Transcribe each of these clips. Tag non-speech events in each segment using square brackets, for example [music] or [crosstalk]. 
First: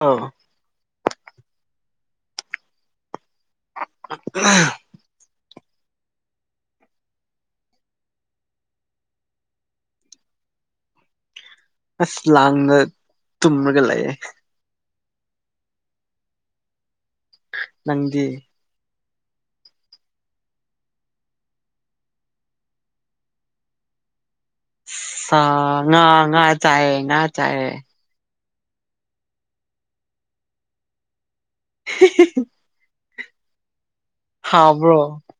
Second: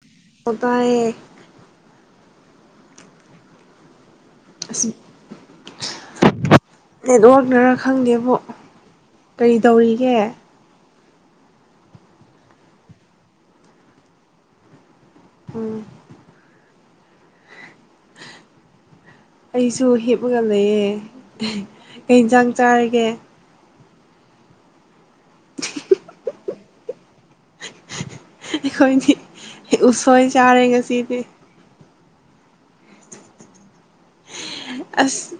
ꯑꯥ ꯑꯣꯕꯥꯥꯏ ꯑ ꯑ ꯅꯦꯠꯋꯔꯛꯅꯔ ꯈꯪꯗꯦꯕ ꯀꯔꯤ ꯇꯧꯔꯤꯒꯦ ꯑꯁ ꯂꯥꯡꯗ ꯇꯨꯝꯔꯒ ꯂꯩꯌꯦ ꯎꯝ ꯅꯒꯤ ꯑꯩꯁꯨ ꯍꯦꯞꯄ ꯉꯝ ꯂꯩꯑ ꯀꯩ ꯌꯦꯟꯁꯥꯡ ꯆꯥꯔꯒꯦ ꯑ ꯉ ꯉꯥ ꯆꯌꯦ ꯉ ꯆꯥꯥꯏ ꯑꯩꯈꯣꯏꯗꯤ ꯎꯁꯣꯏ ꯆꯥꯔꯦ ꯉꯁꯤꯗꯤ [unintelligible] ꯍꯥꯎꯕ꯭ꯔꯣ ꯑꯁ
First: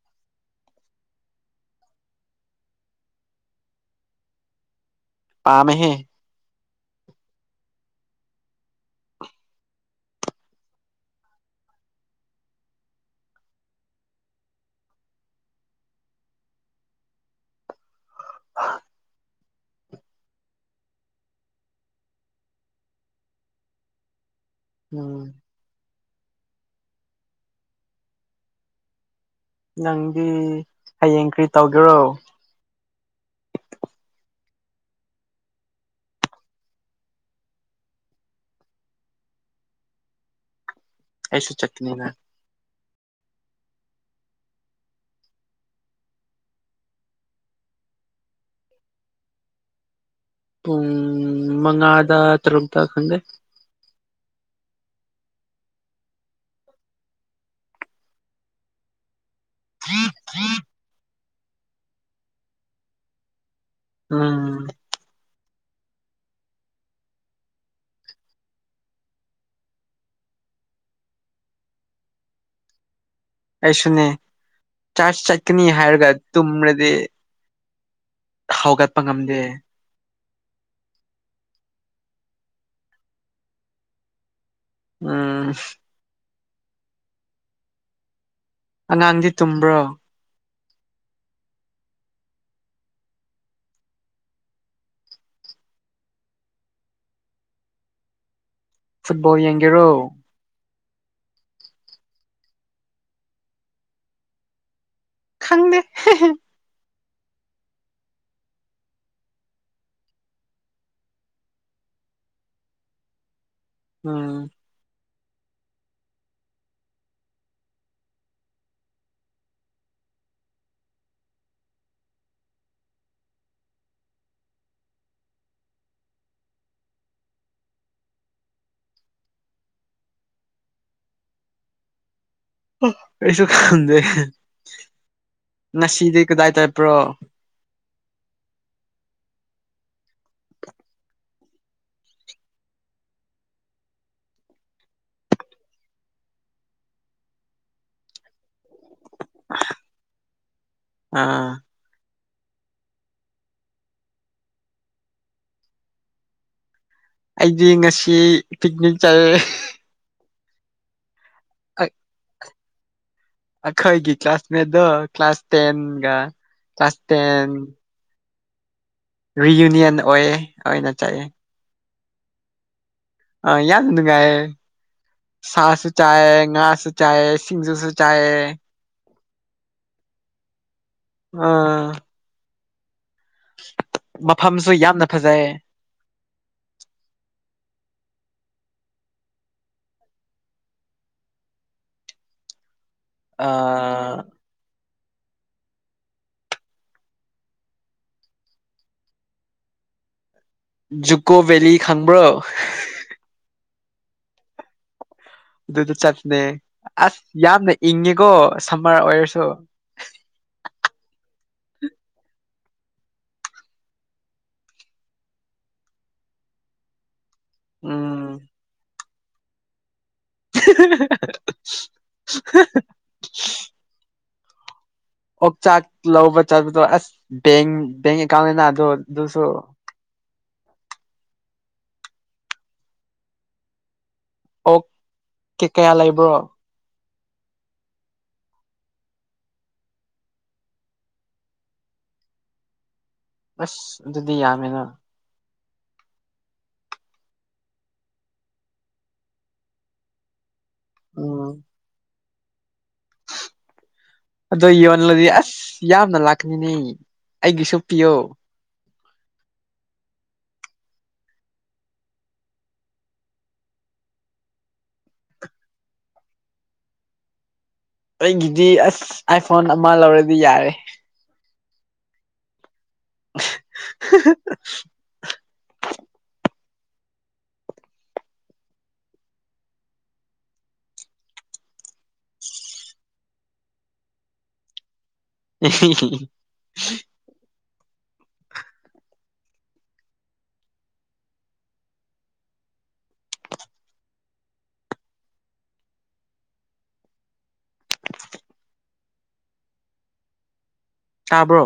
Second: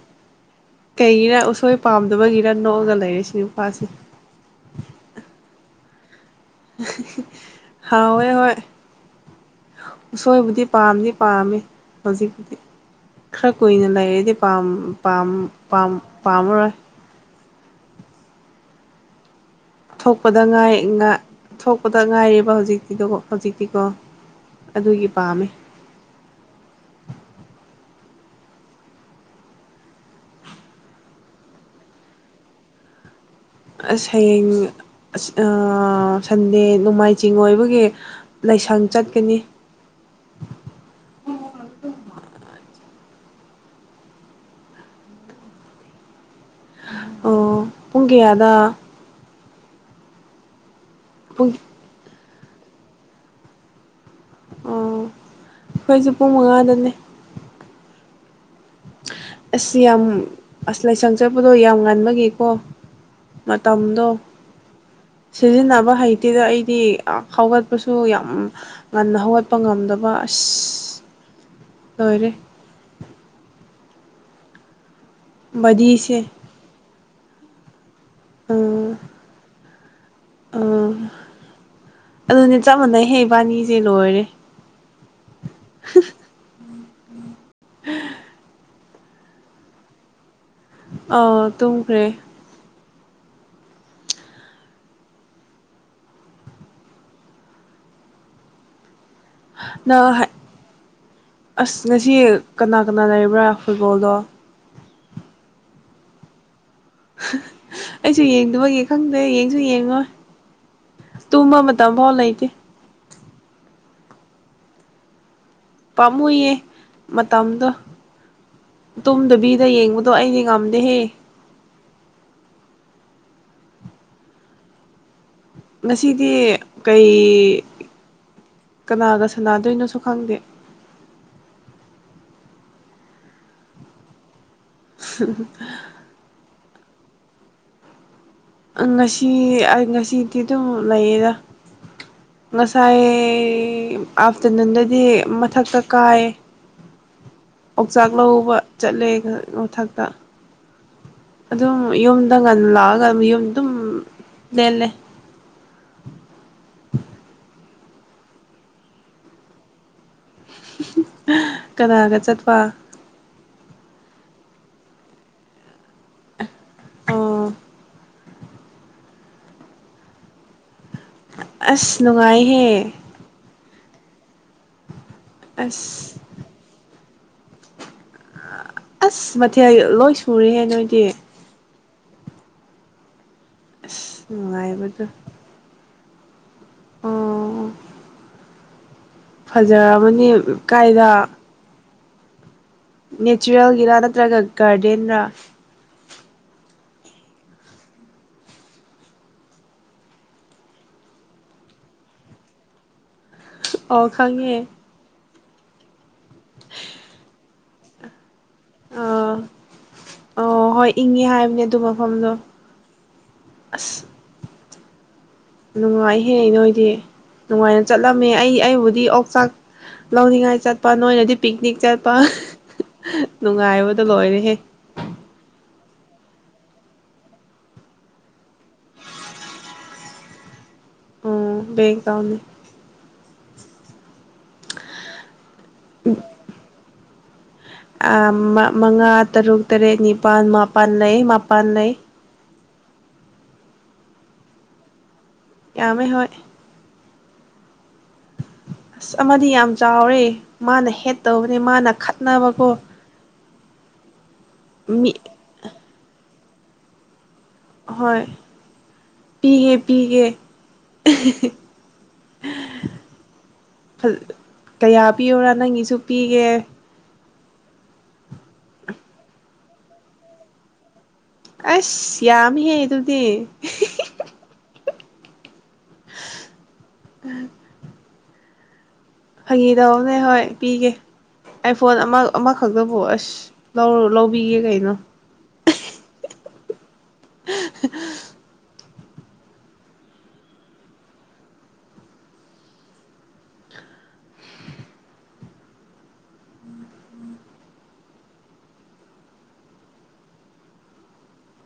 ꯀꯩꯒꯤꯔ ꯎꯁꯣꯏ ꯄꯥꯝꯗꯕꯒꯤꯔ ꯅꯣꯛꯑꯒ ꯂꯩꯔꯤ ꯁꯤ ꯅꯨꯄꯥꯁꯦ ꯄꯥꯝꯍꯦ [unintelligible] ꯍꯥꯎꯋꯦ ꯍꯣꯏ ꯎꯁꯣꯏꯕꯨꯗꯤ ꯄꯥꯝꯗꯤ ꯄꯥꯝꯃꯤ ꯍꯧꯖꯤꯛꯄꯨꯗꯤ ꯈꯔ ꯀꯨꯏꯅ ꯂꯩꯔꯗꯤ ꯄꯥꯝ ꯄꯥꯝ ꯄꯥꯝꯃꯔꯣꯏ ꯊꯣꯛꯄꯗ ꯉꯥꯏ ꯊꯣꯛꯄꯗ ꯉꯥꯏꯔꯕ ꯍꯧꯖꯤꯛꯇꯤꯗꯣ ꯍꯧꯖꯤꯛꯇꯤꯀꯣ ꯑꯗꯨꯒꯤ ꯎꯝ ꯄꯥꯝꯃꯦ ꯅꯪꯗꯤ ꯍꯌꯦꯡ ꯀ꯭ꯔꯤ ꯇꯧꯒꯦꯔꯣ ꯑꯁ ꯍꯌꯦꯡ ꯑꯥ ꯁꯟꯗꯦ ꯅꯣꯡꯃꯥꯏꯖꯤꯡ ꯑꯣꯏꯕꯒꯤ ꯂꯩꯁꯪ ꯆꯠꯀꯅꯤ ꯑꯩꯁꯨ ꯆꯠꯀꯅꯤꯅ ꯑꯣ ꯄꯨꯡ ꯀꯌꯥꯗ ꯄꯨꯡ ꯄꯨꯡ ꯃꯉꯥꯗ ꯇꯔꯨꯛꯇ ꯈꯪꯗꯦ ꯑꯣ ꯈꯣꯏꯁꯨꯦ ꯄꯨꯡ ꯃꯉꯥꯗꯅꯦ ꯑꯁ ꯌꯥꯝ ꯑꯁ ꯂꯥꯏꯁꯪ ꯆꯠꯄꯗꯣ ꯌꯥꯝ ꯉꯥꯟꯕꯒꯤꯀꯣ ꯃꯇꯝꯗꯣ ꯎꯝ ꯁꯤꯖꯤꯟꯅꯕ ꯍꯩꯇꯦꯗ ꯑꯩꯗꯤ ꯍꯧꯥꯎꯒꯠꯄꯁꯨ ꯌꯥꯝ ꯉꯟꯅ ꯍꯧꯒꯠꯄ ꯉꯝꯗꯕ ꯑꯁ ꯂꯣꯏꯔꯦ ꯑꯩꯁꯨꯅꯦ ꯆ꯭ꯔꯥꯁ ꯆꯠꯀꯅꯤ ꯍꯥꯏꯔꯒ ꯕꯗꯤꯁꯦ ꯇꯨꯝꯔꯗꯤ ꯑꯥ ꯍꯧꯒꯠꯄ ꯉꯝꯗꯦ ꯑꯥ ꯑꯗꯨꯅꯦ ꯆꯞ ꯃꯥꯟꯅꯩ ꯍꯦ ꯏꯕꯥꯅꯤꯖꯦ ꯂꯣꯏꯔꯦ ꯎꯝ [unintelligible] ꯑꯉꯥꯟꯗꯤ ꯇꯨꯝꯕ꯭ꯔꯣ ꯑꯥ ꯇꯨꯝꯈ꯭ꯔꯦ ꯐꯨꯠꯕꯣꯜ ꯌꯦꯡꯒꯦꯔꯣ ꯅꯪ ꯑꯁ ꯉꯁꯤ ꯀꯅꯥ ꯀꯅꯥ ꯂꯩꯔꯕ꯭ꯔꯥ ꯐꯨꯠꯕꯣꯜꯗꯣ ꯈꯪꯗꯦ ꯑꯩꯁꯨ ꯌꯦꯡꯗꯃꯒꯤ ꯈꯪꯗꯦ ꯌꯦꯡꯁꯨ ꯌꯦꯡꯉꯣꯏ ꯇꯨꯝꯕ ꯃꯇꯝꯕꯧ ꯂꯩꯇꯦ ꯎꯝ ꯄꯥꯝꯃꯨꯏꯌꯦ ꯃꯇꯝꯗꯣ ꯇꯨꯝꯗꯕꯤꯗ ꯌꯦꯡꯕꯗꯣ ꯑꯩꯗꯤ ꯉꯝꯗꯦꯍꯦ ꯉꯁꯤꯗꯤ ꯀꯩ ꯀꯅꯥꯒ ꯁꯥꯟꯅꯗꯣꯏꯅꯣꯁꯨ ꯈꯪꯗꯦ ꯑꯩꯁꯨ ꯈꯪꯗꯦ [unintelligible] ꯉꯁꯤꯗꯤ ꯀꯗꯥꯥꯏ ꯆꯠꯄ꯭ꯔꯣ ꯉꯁꯤ ꯑꯩ ꯉꯁꯤꯗꯤ ꯑꯗꯨꯝ ꯂꯩꯌꯦꯗ ꯉꯁꯥꯏ ꯑꯥꯞꯇꯔꯅꯨꯟꯗꯗꯤ ꯃꯊꯛꯇ ꯀꯥꯏꯌꯦ [inaudible] ꯄꯥꯎꯆꯥꯛ ꯂꯧꯕ ꯆꯠꯂꯦ ꯃꯊꯛꯇ ꯑꯥ ꯑꯗꯨꯝ ꯌꯨꯝꯗ ꯉꯜꯂꯥꯛꯑꯒ ꯌꯨꯝ ꯑꯗꯨꯝ ꯂꯦꯜꯂꯦ ꯑꯩꯗꯤ ꯉꯁꯤ ꯄꯤꯛꯅꯤꯛ ꯆꯠꯑꯦ ꯀꯅꯥꯒ ꯆꯠꯄ ꯑꯩꯈꯣꯏꯒꯤ ꯀ꯭ꯂꯥꯁꯃꯦꯠꯗꯣ ꯀ꯭ꯂꯥꯁ ꯇꯦꯟꯒ ꯀ꯭ꯂꯥꯁ ꯇꯦꯟ ꯑꯣ ꯔꯤꯌꯨꯅꯤꯌꯟ ꯑꯣꯏꯌꯦ ꯑꯣꯏꯅ ꯆꯠꯂꯦ ꯑꯁ ꯅꯨꯡꯉꯥꯏꯍꯦ ꯑ ꯌꯥꯝ ꯅꯨꯡꯉꯥꯏꯌꯦ ꯁꯥꯁꯨ ꯑꯁ ꯆꯥꯏꯌꯦ ꯉꯥꯁꯨ ꯆꯥꯏꯌꯦ ꯁꯤꯡꯖꯨꯁꯨ ꯆꯥꯏꯌꯦ ꯑꯁ ꯃꯊꯦꯜ ꯂꯣꯏ ꯁꯨꯔꯦꯍꯦ ꯅꯣꯏꯗꯤ ꯑꯥ ꯑꯁ ꯃꯐꯝꯁꯨ ꯅꯨꯡꯉꯥꯏꯕꯗꯣ ꯌꯥꯝꯅ ꯐꯖꯩꯌꯦ ꯑꯣ ꯐꯖꯕꯅꯤ ꯎꯝ ꯀꯥꯏꯗ ꯅꯦꯆꯔꯦꯜꯒꯤꯔ ꯑꯥ ꯅꯠꯇ꯭ꯔꯒ ꯒꯥꯔꯗꯦꯟꯔꯥ ꯖꯨꯀꯣ ꯕꯦꯂꯤ ꯈꯪꯕ꯭ꯔꯣ ꯑꯣ ꯈꯪꯉꯦ ꯑꯗꯨꯗ ꯆꯠꯄꯅꯦ ꯑꯁ ꯌꯥꯝꯅ ꯏꯪꯉꯦꯀꯣ ꯁꯝꯃꯔ ꯑꯥ ꯑꯣꯏꯔꯁꯨ ꯑꯣ ꯍꯣꯏ ꯏꯪꯉꯦ ꯍꯥꯏꯕꯅꯦ ꯑꯗꯨ ꯃꯐꯝꯗꯣ ꯑꯁ ꯅꯨꯡꯉꯥꯏꯍꯦ ꯅꯣꯏꯗꯤ ꯅꯨꯡꯉꯥꯏꯅ ꯆꯠꯂꯝꯃꯦ ꯎꯝ ꯑꯩ ꯑꯩꯕꯨꯗꯤ ꯑꯣꯛꯆꯥꯛ ꯂꯧꯅꯤꯡꯉꯥꯏ ꯆꯠꯄ ꯅꯣꯏꯅꯗꯤ ꯄꯤꯛꯅꯤꯛ ꯆꯠꯄ ꯅꯨꯡꯉꯥꯏꯕꯗꯣ ꯂꯣꯏꯔꯦꯍꯦ ꯑꯣꯛꯆꯥꯛ ꯂꯧꯕ ꯆꯠꯄꯗꯣ ꯑꯁ ꯕꯦꯡ ꯕꯦꯡ ꯑꯦꯀꯥꯎꯟ ꯅꯦꯅꯥ ꯑꯗꯨ ꯑꯗꯨꯁꯨ ꯎꯝ ꯕꯦꯡ ꯑꯦꯀꯥꯎꯟꯅꯦ ꯑꯣꯛ ꯇꯤ ꯀꯌꯥ ꯂꯩꯕ꯭ꯔꯣ ꯑ ꯃꯥ ꯃꯉꯥ ꯇꯔꯨꯛ ꯇꯔꯦꯠ ꯅꯤꯄꯥꯜ ꯃꯥꯄꯥꯟ ꯂꯩ ꯃꯥꯄꯥꯟ ꯂꯩ ꯑꯁ ꯑꯗꯨꯗꯤ ꯌꯥꯝꯃꯦꯅ ꯌꯥꯝꯃꯦ ꯍꯣꯏ ꯑꯁ ꯑꯃꯗꯤ ꯌꯥꯝ ꯆꯥꯎꯔꯦ ꯃꯥꯅ ꯍꯦꯠ ꯎꯝ ꯇꯧꯕꯅꯦ ꯃꯥꯅ ꯈꯠꯅꯕꯀꯣ ꯑꯗꯣ ꯃꯤ ꯌꯣꯜꯂꯗꯤ ꯑꯁ ꯌꯥꯝꯅ ꯂꯥꯛꯀꯅꯤꯅꯦ ꯑꯩꯒꯤꯁꯨ ꯄꯤꯌꯣ ꯍꯣꯏ ꯄꯤꯒꯦ ꯄꯤꯒꯦ ꯀꯌꯥ ꯄꯤꯌꯨꯔꯥ ꯅꯪꯒꯤꯁꯨ ꯄꯤꯒꯦ ꯑꯩꯒꯤꯗꯤ ꯑꯁ ꯑꯥꯏꯐꯣꯟ ꯑꯃ ꯂꯧꯔꯗꯤ ꯌꯥꯔꯦ ꯑꯁ ꯌꯥꯝꯃꯤꯍꯦ ꯑꯗꯨꯨꯗꯤ [unintelligible] [unintelligible] ꯐꯒꯤ ꯇꯧꯕꯅꯦ ꯍꯣꯏ ꯄꯤꯒꯦ ꯑꯥꯏꯐꯣꯟ ꯑꯃ ꯑꯃꯈꯛꯇꯕꯨ ꯑꯁ ꯂꯧꯔ ꯂꯧꯕꯤꯒꯦ ꯀꯩꯅꯣ ꯑꯍꯤꯍꯤ [unintelligible] ꯇꯥꯕ꯭ꯔꯣ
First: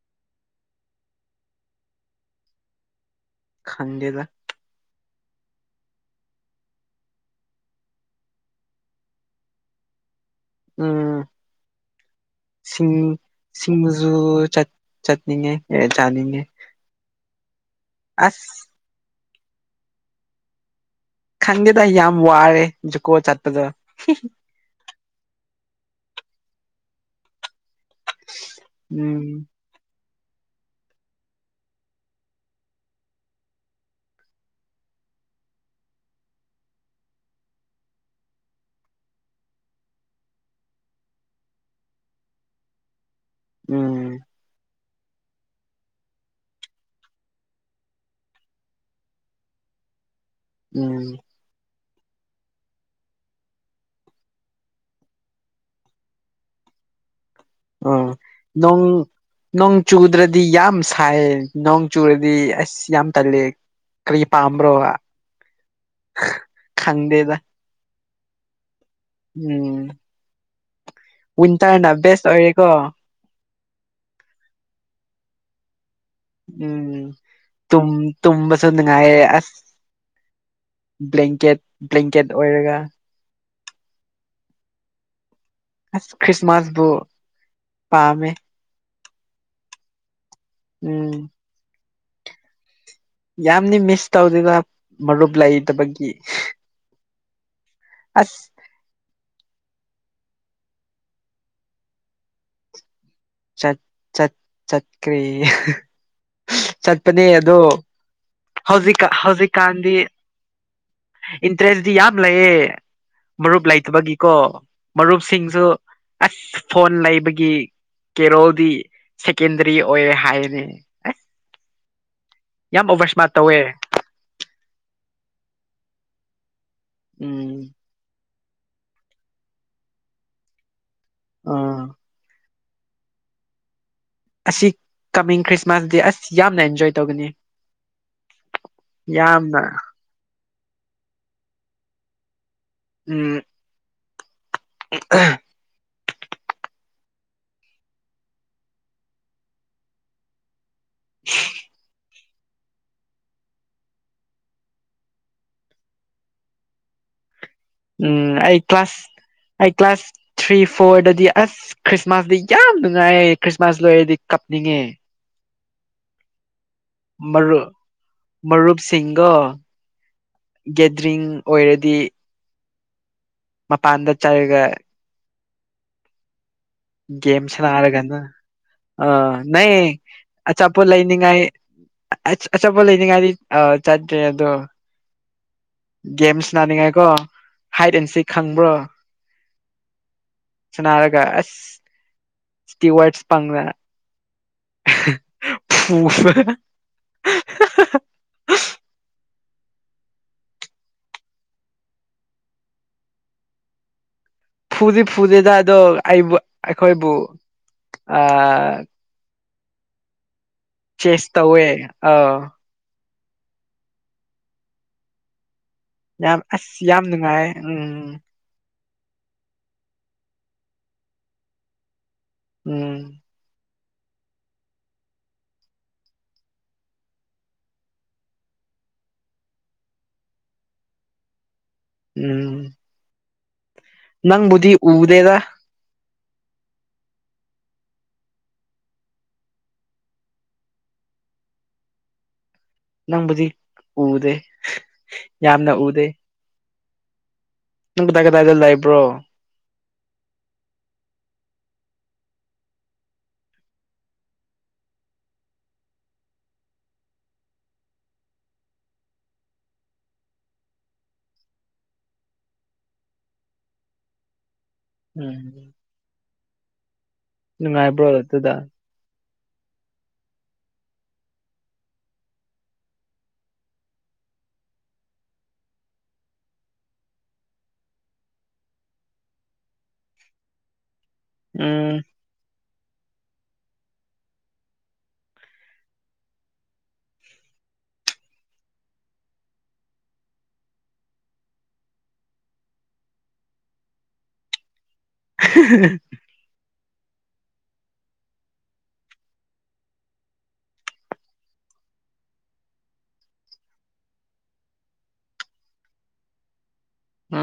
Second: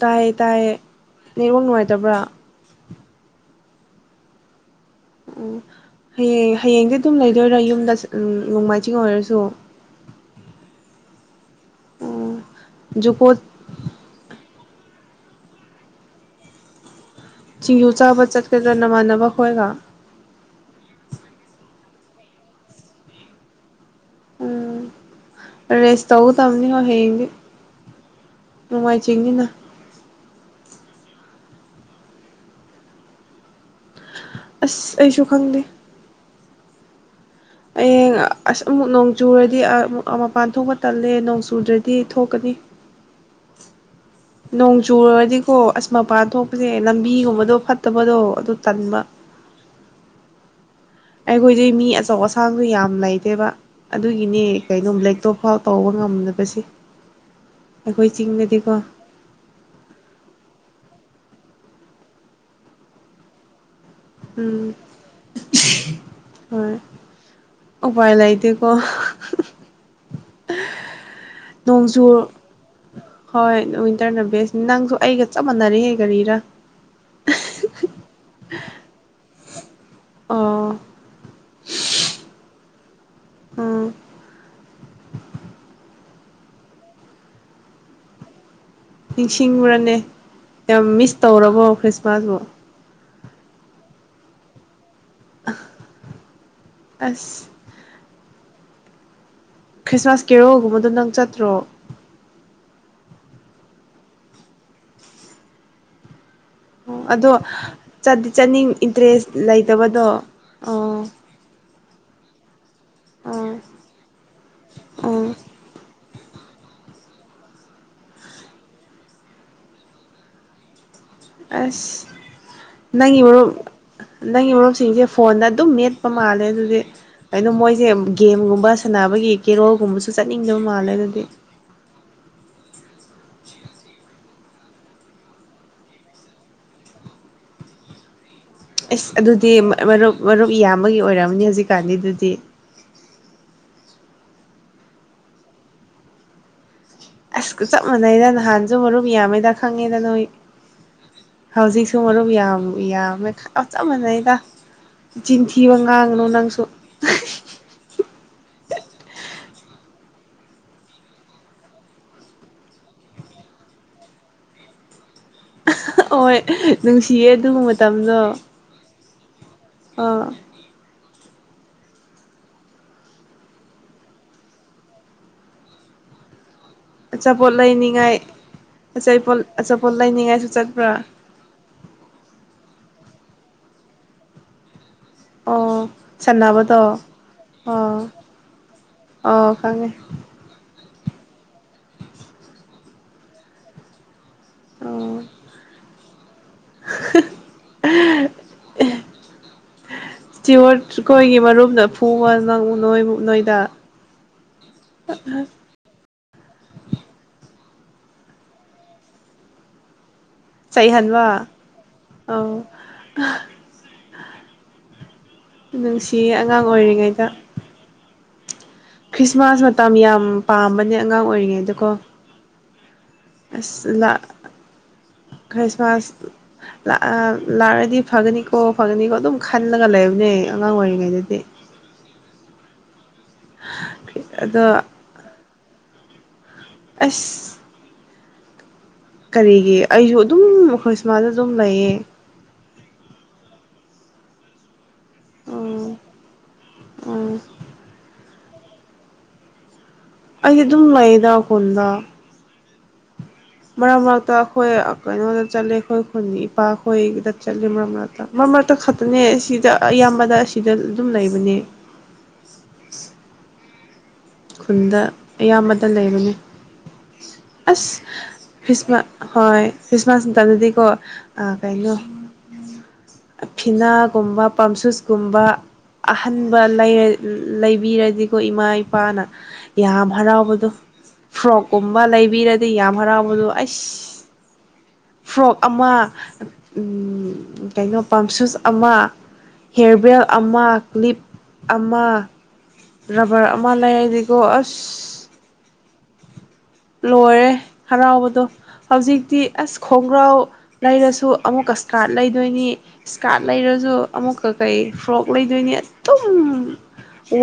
ꯇꯥꯏꯌꯦ ꯇꯥꯏꯌꯦ ꯅꯦꯠꯋꯥꯛ ꯅꯨꯡꯉꯥꯏꯇꯕ꯭ꯔꯥ ꯈꯪꯗꯦꯗ ꯑꯣ ꯍꯌꯦꯡ ꯍꯌꯦꯡꯗꯤ ꯑꯗꯨꯝ ꯂꯩꯗꯣꯏꯔꯥ ꯌꯨꯝꯗ ꯎꯝ ꯅꯣꯡꯃꯥꯏꯖꯤꯡ ꯑꯣꯏꯔꯁꯨ ꯎꯝ ꯁꯤꯡ ꯖꯨꯀꯣ ꯁꯤꯡꯖꯨ ꯆꯠ ꯆꯠꯅꯤꯡꯉꯦ ꯑꯦ ꯆꯥꯅꯤꯡꯉꯦ ꯁꯤꯡꯖꯨ ꯆꯥꯕ ꯑꯁ ꯆꯠꯀꯗ꯭ꯔꯥ ꯅꯃꯥꯟꯅꯕ ꯍꯣꯏꯒ ꯈꯪꯗꯦꯗ ꯌꯥꯝ ꯋꯥꯔꯦ ꯖꯨꯛꯀꯣ ꯆꯠꯄꯗꯣ ꯎꯝ ꯔꯦꯁ ꯇꯧꯒꯗꯝꯅꯤꯀꯣ ꯍꯌꯦꯡꯗꯤ ꯎꯝ ꯅꯣꯡꯃꯥꯏꯖꯤꯡꯅꯤꯅ ꯑꯁ ꯑꯩꯁꯨ ꯈꯪꯗꯦ ꯍꯌꯦꯡ ꯑꯁ ꯑꯃꯨꯛ ꯅꯣꯡ ꯆꯨꯔꯗꯤ ꯑꯃꯨꯛ ꯃꯄꯥꯟ ꯊꯣꯛꯄ ꯇꯜꯂꯦ ꯅꯣꯡ ꯆꯨꯗ꯭ꯔꯗꯤ ꯊꯣꯛꯀꯅꯤ ꯎꯝ ꯅꯣꯡ ꯆꯨꯨꯔꯗꯤꯀꯣ ꯑꯁ ꯃꯄꯥ ꯊꯣꯛꯄꯁꯦ ꯂꯝꯕꯤꯒꯨꯝꯕꯗꯣ ꯐꯠꯇꯕꯗꯣ ꯑꯗꯨ ꯇꯟꯕ ꯎꯝ ꯑꯩꯈꯣꯏꯗꯤ ꯃꯤ ꯑꯆꯧ ꯑꯁꯥꯡꯁꯨ ꯌꯥꯝ ꯂꯩꯇꯦꯕ ꯑꯗꯨꯒꯤꯅꯦ ꯀꯩꯅꯣꯝ ꯂꯦꯛꯇꯣꯐꯥꯎ ꯇꯧꯕ ꯉꯝꯗꯕꯁꯦ ꯎꯝ ꯑꯩꯈꯣꯏ ꯆꯤꯡꯗꯗꯤꯀꯣ ꯅꯨꯡ ꯅꯣꯡ ꯆꯨꯗ꯭ꯔꯗꯤ ꯌꯥꯝ ꯁꯥꯏꯌꯦ ꯅꯣꯡ ꯆꯨꯔꯗꯤ ꯑꯁ ꯌꯥꯝ ꯇꯜꯂꯦ ꯀꯔꯤ ꯄꯥꯝꯕ꯭ꯔꯣ ꯎꯝ ꯈꯪꯗꯦꯗ ꯎꯄꯥꯥꯏ ꯂꯩꯇꯦꯀꯣ ꯎꯝ ꯋꯤꯟꯇꯔꯅ ꯕꯦꯁ ꯅꯣꯡꯖꯨ ꯑꯣꯏꯔꯦꯀꯣ ꯍꯣꯏ ꯋꯤꯟꯇꯔꯅ ꯕꯦꯁꯅꯤ ꯅꯪꯁꯨ ꯑꯩꯒ ꯆꯞ ꯃꯥꯟꯅꯔꯤꯍꯦ ꯀꯥꯔꯤꯔꯥ ꯎꯝ ꯇꯨꯝ ꯇꯨꯝꯕꯁꯨ ꯅꯨꯉꯥꯏꯌꯦ ꯑꯁ ꯑꯣ ꯕ꯭ꯂꯦꯡꯀꯦꯠ ꯕ꯭ꯂꯦꯡꯀꯦꯠ ꯑꯣꯏꯔꯒ ꯎꯝ ꯑꯁ ꯈ꯭ꯔꯤꯁꯃꯥꯁꯕꯨ ꯄꯝꯃꯦ ꯅꯤꯡꯁꯤꯡꯕꯔꯅꯦ ꯌꯥꯝ ꯎꯝ ꯃꯤꯁ ꯇꯧꯔꯕꯣ ꯈ꯭ꯔꯤꯁꯃꯥꯁꯕꯨ ꯌꯥꯝꯅꯤ ꯃꯤꯁ ꯇꯧꯗꯦꯗ ꯃꯔꯨꯞ ꯂꯩ ꯇꯕꯒꯤ ꯑꯁ ꯑꯁ ꯈ꯭ꯔꯤꯁꯃꯥꯁ ꯀꯦꯔꯣꯜꯒꯨꯝꯕꯗꯣ ꯅꯪ ꯆꯠꯇ꯭ꯔꯣ ꯆꯠ ꯆꯠ ꯆꯠ ꯆꯠꯈ꯭ꯔꯦ ꯆꯠꯄꯅꯦ ꯑꯗꯣ ꯆꯠꯗꯤ ꯆꯠꯅꯤꯡ ꯍꯧꯖꯤꯛꯀ ꯏꯟꯇꯔꯦꯁ ꯍꯧꯖꯤꯛꯀꯥꯟꯗꯤ ꯂꯩꯇꯕꯗꯣ ꯑꯣ ꯏꯟꯇꯔꯦꯁꯇꯤ ꯌꯥꯝ ꯂꯩꯌꯦ ꯑꯣ ꯃꯔꯨꯞ ꯂꯩꯇꯕꯒꯤꯀꯣ ꯑꯣ ꯃꯔꯨꯞꯁꯤꯡꯁꯨ ꯑꯁ ꯐꯣꯟ ꯂꯩꯕꯒꯤ ꯀꯦꯔꯣꯜꯗꯤ ꯁꯦꯀꯦꯟꯗꯔꯤ ꯑꯣꯏꯔꯦ ꯍꯥꯏꯌꯦꯅꯦ ꯑꯁ ꯑꯣꯚꯔ ꯅꯪꯒꯤ ꯏꯁꯃꯥꯔꯠ ꯃꯔꯨꯞ ꯇꯧꯋꯦ ꯅꯪꯒꯤ ꯃꯔꯨꯞꯁꯤꯡꯁꯦ ꯐꯣꯟꯗ ꯑꯗꯨꯝ ꯃꯦꯠꯄ ꯃꯥꯜꯂꯦ ꯑꯗꯨꯗꯤ ꯀꯩꯅꯣ ꯎꯝ ꯃꯣꯏꯁꯦ ꯒꯦꯝꯒꯨꯝꯕ ꯁꯥꯟꯅꯕꯒꯤ ꯀꯦꯔꯣꯜꯒꯨꯝꯕꯁꯨ ꯆꯠꯅꯤꯡꯗꯕ ꯃꯥꯜꯂꯦ ꯑꯗꯨꯗꯤ ꯑꯥ ꯑꯁꯤ ꯀꯃꯤꯡ ꯈ꯭ꯔꯤꯁꯃꯥꯁꯗꯦ ꯑꯁ ꯌꯥꯝꯅ ꯑꯦꯟꯖꯣꯏ ꯇꯧꯒꯅꯤ ꯑꯁ ꯑꯗꯨꯗꯤ ꯌꯥꯝꯅ ꯃꯔꯨꯞ ꯃꯔꯨꯞ ꯏꯌꯥꯝꯕꯒꯤ ꯑꯣꯏꯔꯝꯅꯤ ꯍꯧꯖꯤꯛꯀꯥꯟꯗꯤ ꯑꯗꯨꯗꯤ ꯎꯝ ꯎꯝ ꯑꯍꯥꯝ [unintelligible] ꯑꯁ ꯆꯞ ꯃꯥꯟꯅꯩꯗ ꯅꯍꯥꯟꯁꯨ ꯃꯔꯨꯞ ꯌꯥꯝꯃꯤꯗ ꯈꯪꯉꯦꯗ ꯅꯣꯏ ꯍꯧꯖꯤꯛꯁꯨ ꯃꯔꯨꯞ ꯌꯥꯝ ꯌꯥꯝꯃꯦ ꯆꯞ ꯃꯥꯟꯅꯩꯗ ꯆꯤꯟꯊꯤꯕ ꯉꯥꯡꯅꯨ ꯅꯪꯁꯨ ꯎꯝ ꯑꯩ ꯀ꯭ꯂꯥꯁ ꯑꯩ ꯀ꯭ꯂꯥꯁ ꯊ꯭ꯔꯤ ꯐꯣꯔꯗꯗꯤ ꯑꯁ ꯈ꯭ꯔꯤꯁꯃꯥꯁꯇ ꯌꯥꯝ ꯅꯨꯡꯉꯥꯏ ꯈ꯭ꯔꯤꯁꯃꯥꯁ ꯂꯣꯏꯔꯗꯤ ꯀꯞꯅꯤꯡꯉꯦ ꯍꯣꯏ ꯅꯨꯡꯁꯤꯌꯦ ꯑꯗꯨ ꯃꯇꯝꯗꯣ ꯁꯤꯡꯒꯣ ꯑꯥ ꯒꯦꯗ꯭ꯔꯤꯡ ꯑꯣꯏꯔꯗꯤ ꯃꯥ ꯄꯥꯟꯗ ꯆꯔꯒ ꯑꯆꯥꯄꯣꯠ ꯒꯦꯝꯁꯅꯔꯒ ꯂꯩꯅꯤꯡꯉꯥꯏ ꯗꯨꯝ ꯑ ꯑꯆꯥꯄꯣꯠ ꯅ ꯑꯆꯥꯄꯣꯠ ꯂꯩꯅꯤꯡꯉꯥꯏꯁꯨ ꯑꯆꯥꯥꯄ ꯆꯠꯄ꯭ꯔꯥ ꯂꯥꯏꯅꯤꯡꯉꯥꯏ ꯑꯁ ꯑꯆꯄ ꯂꯩꯅꯤꯡꯉꯥꯏꯗꯤ ꯆꯠꯇ꯭ꯔꯦ ꯑꯗꯣ ꯑꯣ ꯒꯦꯝꯁ ꯁꯥꯟꯅꯕꯗꯣ ꯅꯥꯅꯤꯡꯉꯥꯏꯀꯣ ꯍꯥꯏꯠ ꯑꯣ ꯑꯦꯟꯁꯤ ꯈꯪꯕ꯭ꯔꯣ ꯑꯣ ꯈꯪꯉꯦ ꯁꯅꯔꯒ ꯑꯁ ꯏꯁꯇꯤꯋꯔꯠꯁ ꯄꯪꯗ ꯑꯣ [unintelligible] ꯑ ꯏꯁꯇꯤꯋꯠꯈꯣꯏꯒꯤ ꯃꯔꯨꯝꯗ ꯐꯨꯕ ꯅꯪꯉ ꯅꯣꯏ ꯃꯨꯛ ꯅꯣꯏꯗ ꯐꯨꯗꯤ ꯐꯨꯗꯦꯗ ꯑꯗꯣ ꯑꯩꯕꯨ ꯑꯩꯈꯣꯏꯕꯨ ꯆꯩꯍꯟꯕ ꯆꯦꯁ ꯇꯧꯋꯦ ꯑꯥꯎ ꯅꯨꯡꯁꯤꯌꯦ ꯌꯥꯝ ꯑꯉꯥꯡ ꯑꯁ ꯌꯥꯝ ꯑꯣꯏꯔꯤꯉꯩꯗ ꯅꯨꯡꯉꯥꯏ ꯎꯝ ꯈ꯭ꯔꯤꯁꯃꯥꯁ ꯃꯇꯝ ꯌꯥꯝ ꯄꯥꯝꯕꯅꯦ ꯑꯉꯥꯡ ꯑꯣꯏꯔꯤꯉꯩꯗꯀꯣ ꯎꯝ ꯑꯁ ꯂ ꯈꯁꯤꯃꯥꯁ ꯂꯥꯛꯑꯗꯤ ꯐꯒꯅꯤꯀꯣ ꯐꯒꯅꯤꯀꯣ ꯑꯗꯨꯝ ꯈꯜꯂꯒ ꯂꯩꯕꯅꯦ ꯑꯉꯥꯡ ꯑꯣꯏꯔꯤꯉꯩꯗꯗꯤ ꯎꯝ [unintelligible] ꯅꯪꯕꯨꯗꯤ ꯑꯗꯣ ꯎꯗꯦꯗ ꯑꯁ ꯀꯔꯤꯒꯤ ꯑꯩꯁꯨ ꯑꯗꯨꯝ ꯈꯣꯏꯁꯃꯥꯗ ꯑꯗꯨꯝ ꯂꯩꯌꯦ ꯅꯪꯕꯨꯗꯤ ꯎꯗꯦ ꯌꯥꯝꯅ ꯎꯝ ꯎꯗꯦ ꯎꯝ ꯅ ꯇꯒꯦ ꯇꯥꯏꯗ ꯂꯥꯏꯕ꯭ꯔꯣ ꯑꯩꯗꯤ ꯑꯗꯨꯝ ꯂꯩꯗꯥ ꯀꯣꯟꯗꯥ ꯃꯔꯛ ꯃꯔꯛꯇ ꯑꯩꯈꯣꯏ ꯀꯩꯅꯣꯗ ꯆꯠꯂꯤ ꯑꯩꯈꯣꯏ ꯈꯨꯅꯤ ꯏꯄꯥꯈꯣꯏꯒꯤꯗ ꯆꯠꯂꯦ ꯃꯔꯛ ꯃꯔꯛꯇ ꯃꯔ ꯃꯔꯛꯇ ꯈꯛꯇꯅꯦ ꯁꯤꯗ ꯑꯌꯥꯝꯕꯗ ꯑꯁꯤꯗ ꯑꯗꯨꯝ ꯂꯩꯕꯅꯦ ꯈꯨꯟꯗ ꯎꯝ ꯑꯌꯥꯝꯕꯗ ꯂꯩꯕꯅꯤ ꯑꯁ ꯅꯨꯡꯉꯥꯏꯕ꯭ꯔꯣ ꯑꯗꯨꯗ ꯈ꯭ꯔꯤꯁꯃꯥꯁ ꯍꯣꯏ ꯈ꯭ꯔꯤꯁꯃꯥꯁ ꯃꯇꯝꯗꯗꯤꯀꯣ ꯀꯩꯅꯣ ꯐꯤꯅꯥꯒꯨꯝꯕ ꯄꯥꯝꯁꯨꯁꯀꯨꯝꯕ ꯑꯍꯟꯕ ꯂꯩꯕꯤꯔꯗꯤꯀꯣ ꯏꯃꯥꯏ ꯅꯨꯄꯥꯅ ꯌꯥꯝ ꯍꯔꯥꯎꯕꯗꯣ ꯎꯝ ꯐ꯭ꯔꯣꯛꯀꯨꯝꯕ ꯂꯩꯕꯤꯔꯗꯤ ꯑꯗꯩ ꯌꯥꯝ ꯍꯔꯥꯎꯕꯗꯣ ꯑꯩꯁ ꯐ꯭ꯔꯣꯛ ꯑꯃ ꯀꯩꯅꯣ ꯄꯝꯁꯨꯁ ꯑꯃ ꯍꯦꯔꯕꯦꯜ ꯑꯃ ꯀ꯭ꯂꯤꯞ ꯑꯃ ꯔꯕꯔ ꯃꯂ ꯑꯗꯤꯀꯣ ꯑꯁ [unintelligible] ꯂꯣꯏꯔꯦ ꯍꯔꯥꯎꯕꯗꯣ ꯍꯧꯖꯤꯛꯇꯤ ꯑꯁ ꯈꯣꯡꯒ꯭ꯔꯥꯎ ꯂꯩꯔꯁꯨ ꯑꯃꯨꯛꯀꯁꯀꯥꯔꯠ ꯂꯩꯗꯣꯏꯅꯤ ꯏꯁꯀꯥꯔꯠ ꯂꯩꯔꯁꯨ ꯑꯃꯨꯛꯀ ꯀꯩ ꯐ꯭ꯔꯣꯛ ꯂꯩꯗꯣꯏꯅꯤ ꯑꯗꯨꯝ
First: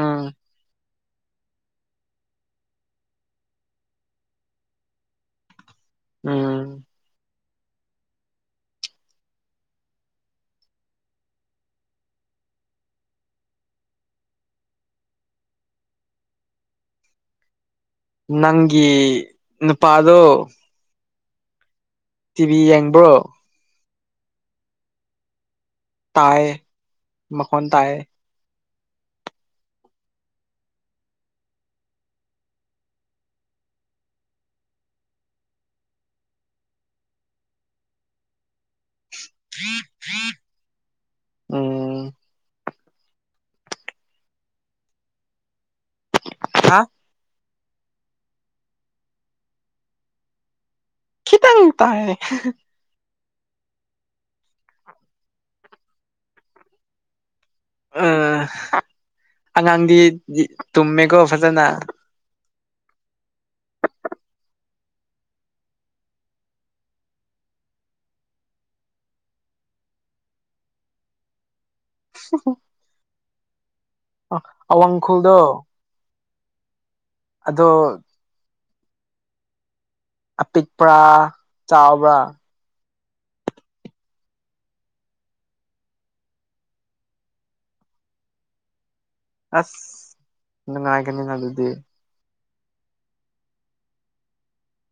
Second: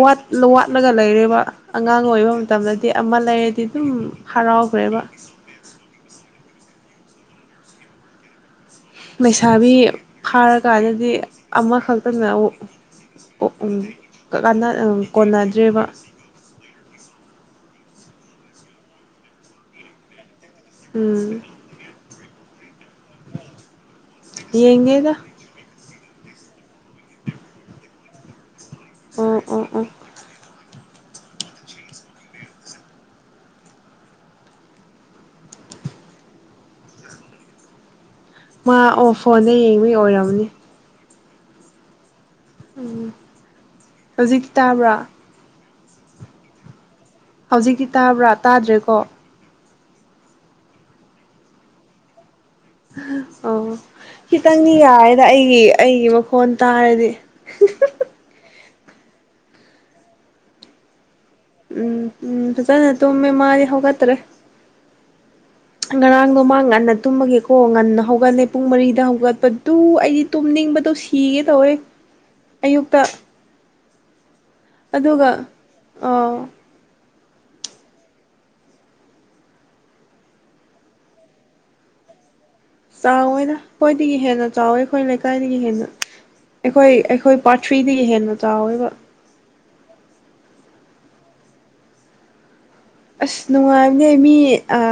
ꯋꯥꯠ ꯂꯠ ꯐꯒ ꯂꯩꯔꯦꯕ ꯑꯉꯥꯡ ꯑꯣꯏꯕ ꯃꯇꯝꯗꯗꯤ ꯑꯃ ꯂꯩꯔꯗꯤ ꯑꯗꯨꯝ ꯍꯔꯥꯎꯈ꯭ꯔꯦꯕ ꯎꯝ ꯂꯩꯁꯥꯕꯤ ꯐꯥꯔꯀꯥꯟꯗꯗꯤ ꯑꯃꯈꯛꯇꯅ ꯑꯣ ꯀꯣꯟꯅꯗ꯭ꯔꯦꯕ ꯅꯪꯒꯤ ꯅꯨꯄꯥꯗꯣ ꯎꯝ ꯇꯤꯚꯤ ꯌꯦꯡꯕ꯭ꯔꯣ ꯌꯦꯡꯗꯦꯗ ꯇꯥꯏꯌꯦ ꯃꯈꯣꯟ ꯇꯥꯏꯌꯦ ꯎꯝ ꯎꯝ ꯎꯝ ꯃꯥ ꯑꯣ ꯐꯣꯟꯗ ꯌꯦꯡꯕꯩ ꯑꯣꯏꯔꯝꯅꯤ ꯎꯝ ꯎꯝ ꯍꯧꯖꯤꯛ ꯇꯥꯕ꯭ꯔꯥ ꯍꯥ ꯍꯧꯖꯤꯛꯇꯤ ꯇꯥꯕ꯭ꯔꯥ ꯇꯥꯗ꯭ꯔꯦꯀꯣ ꯈꯤꯇꯪ ꯇꯥꯏꯌꯦ ꯑꯣ ꯈꯤꯇꯪꯗꯤ ꯌꯥꯔꯦꯗ ꯑꯩꯒꯤ ꯑꯩꯒꯤ ꯃꯈꯣꯟ ꯇꯥꯔꯗꯤ ꯑ ꯑꯉꯥꯡꯗꯤ ꯇꯨꯝꯃꯦꯀꯣ ꯐꯖꯅ ꯎꯝ ꯎꯝ ꯐꯖꯅ ꯇꯨꯝꯃꯦ ꯃꯥꯗꯤ ꯍꯧꯒꯠꯇ꯭ꯔꯦ ꯉꯔꯥꯡꯗꯣ ꯃꯥ ꯉꯟꯅ ꯇꯨꯝꯕꯒꯤꯀꯣ ꯉꯟꯅ ꯍꯧꯒꯠꯂꯦ ꯄꯨꯡ ꯃꯔꯤꯗ ꯍꯧꯒꯠꯄꯗꯨ ꯑꯩꯗꯤ ꯇꯨꯝꯅꯤꯡꯕꯗꯣ ꯁꯤꯒꯦ ꯇꯧꯋꯦ [unintelligible] ꯑꯌꯨꯛꯇ ꯑꯣ ꯑꯗꯨꯒ ꯑ ꯑꯗꯣ ꯑꯄꯤꯛꯄ꯭ꯔ ꯆꯥꯎꯕ꯭ꯔꯥ ꯆꯥꯎꯋꯦꯗ ꯑꯩꯈꯣꯏꯗꯒꯤ ꯍꯦꯟꯅ ꯆꯥꯎꯋꯦ ꯑꯩꯈꯣꯏ ꯂꯩꯀꯥꯏꯗꯒꯤ ꯍꯦꯟꯅ ꯑꯩꯈꯣꯏ ꯑꯩꯈꯣꯏ ꯄꯥꯔꯠ ꯊ꯭ꯔꯤꯗꯒꯤ ꯍꯦꯟꯅ ꯆꯥꯎꯋꯦꯕ ꯑꯁ ꯅꯨꯡꯉꯥꯏꯒꯅꯤꯗ ꯑꯗꯨꯗꯤ ꯑꯁ ꯅꯨꯡꯉꯥꯏꯕꯅꯦ ꯃꯤ ꯑ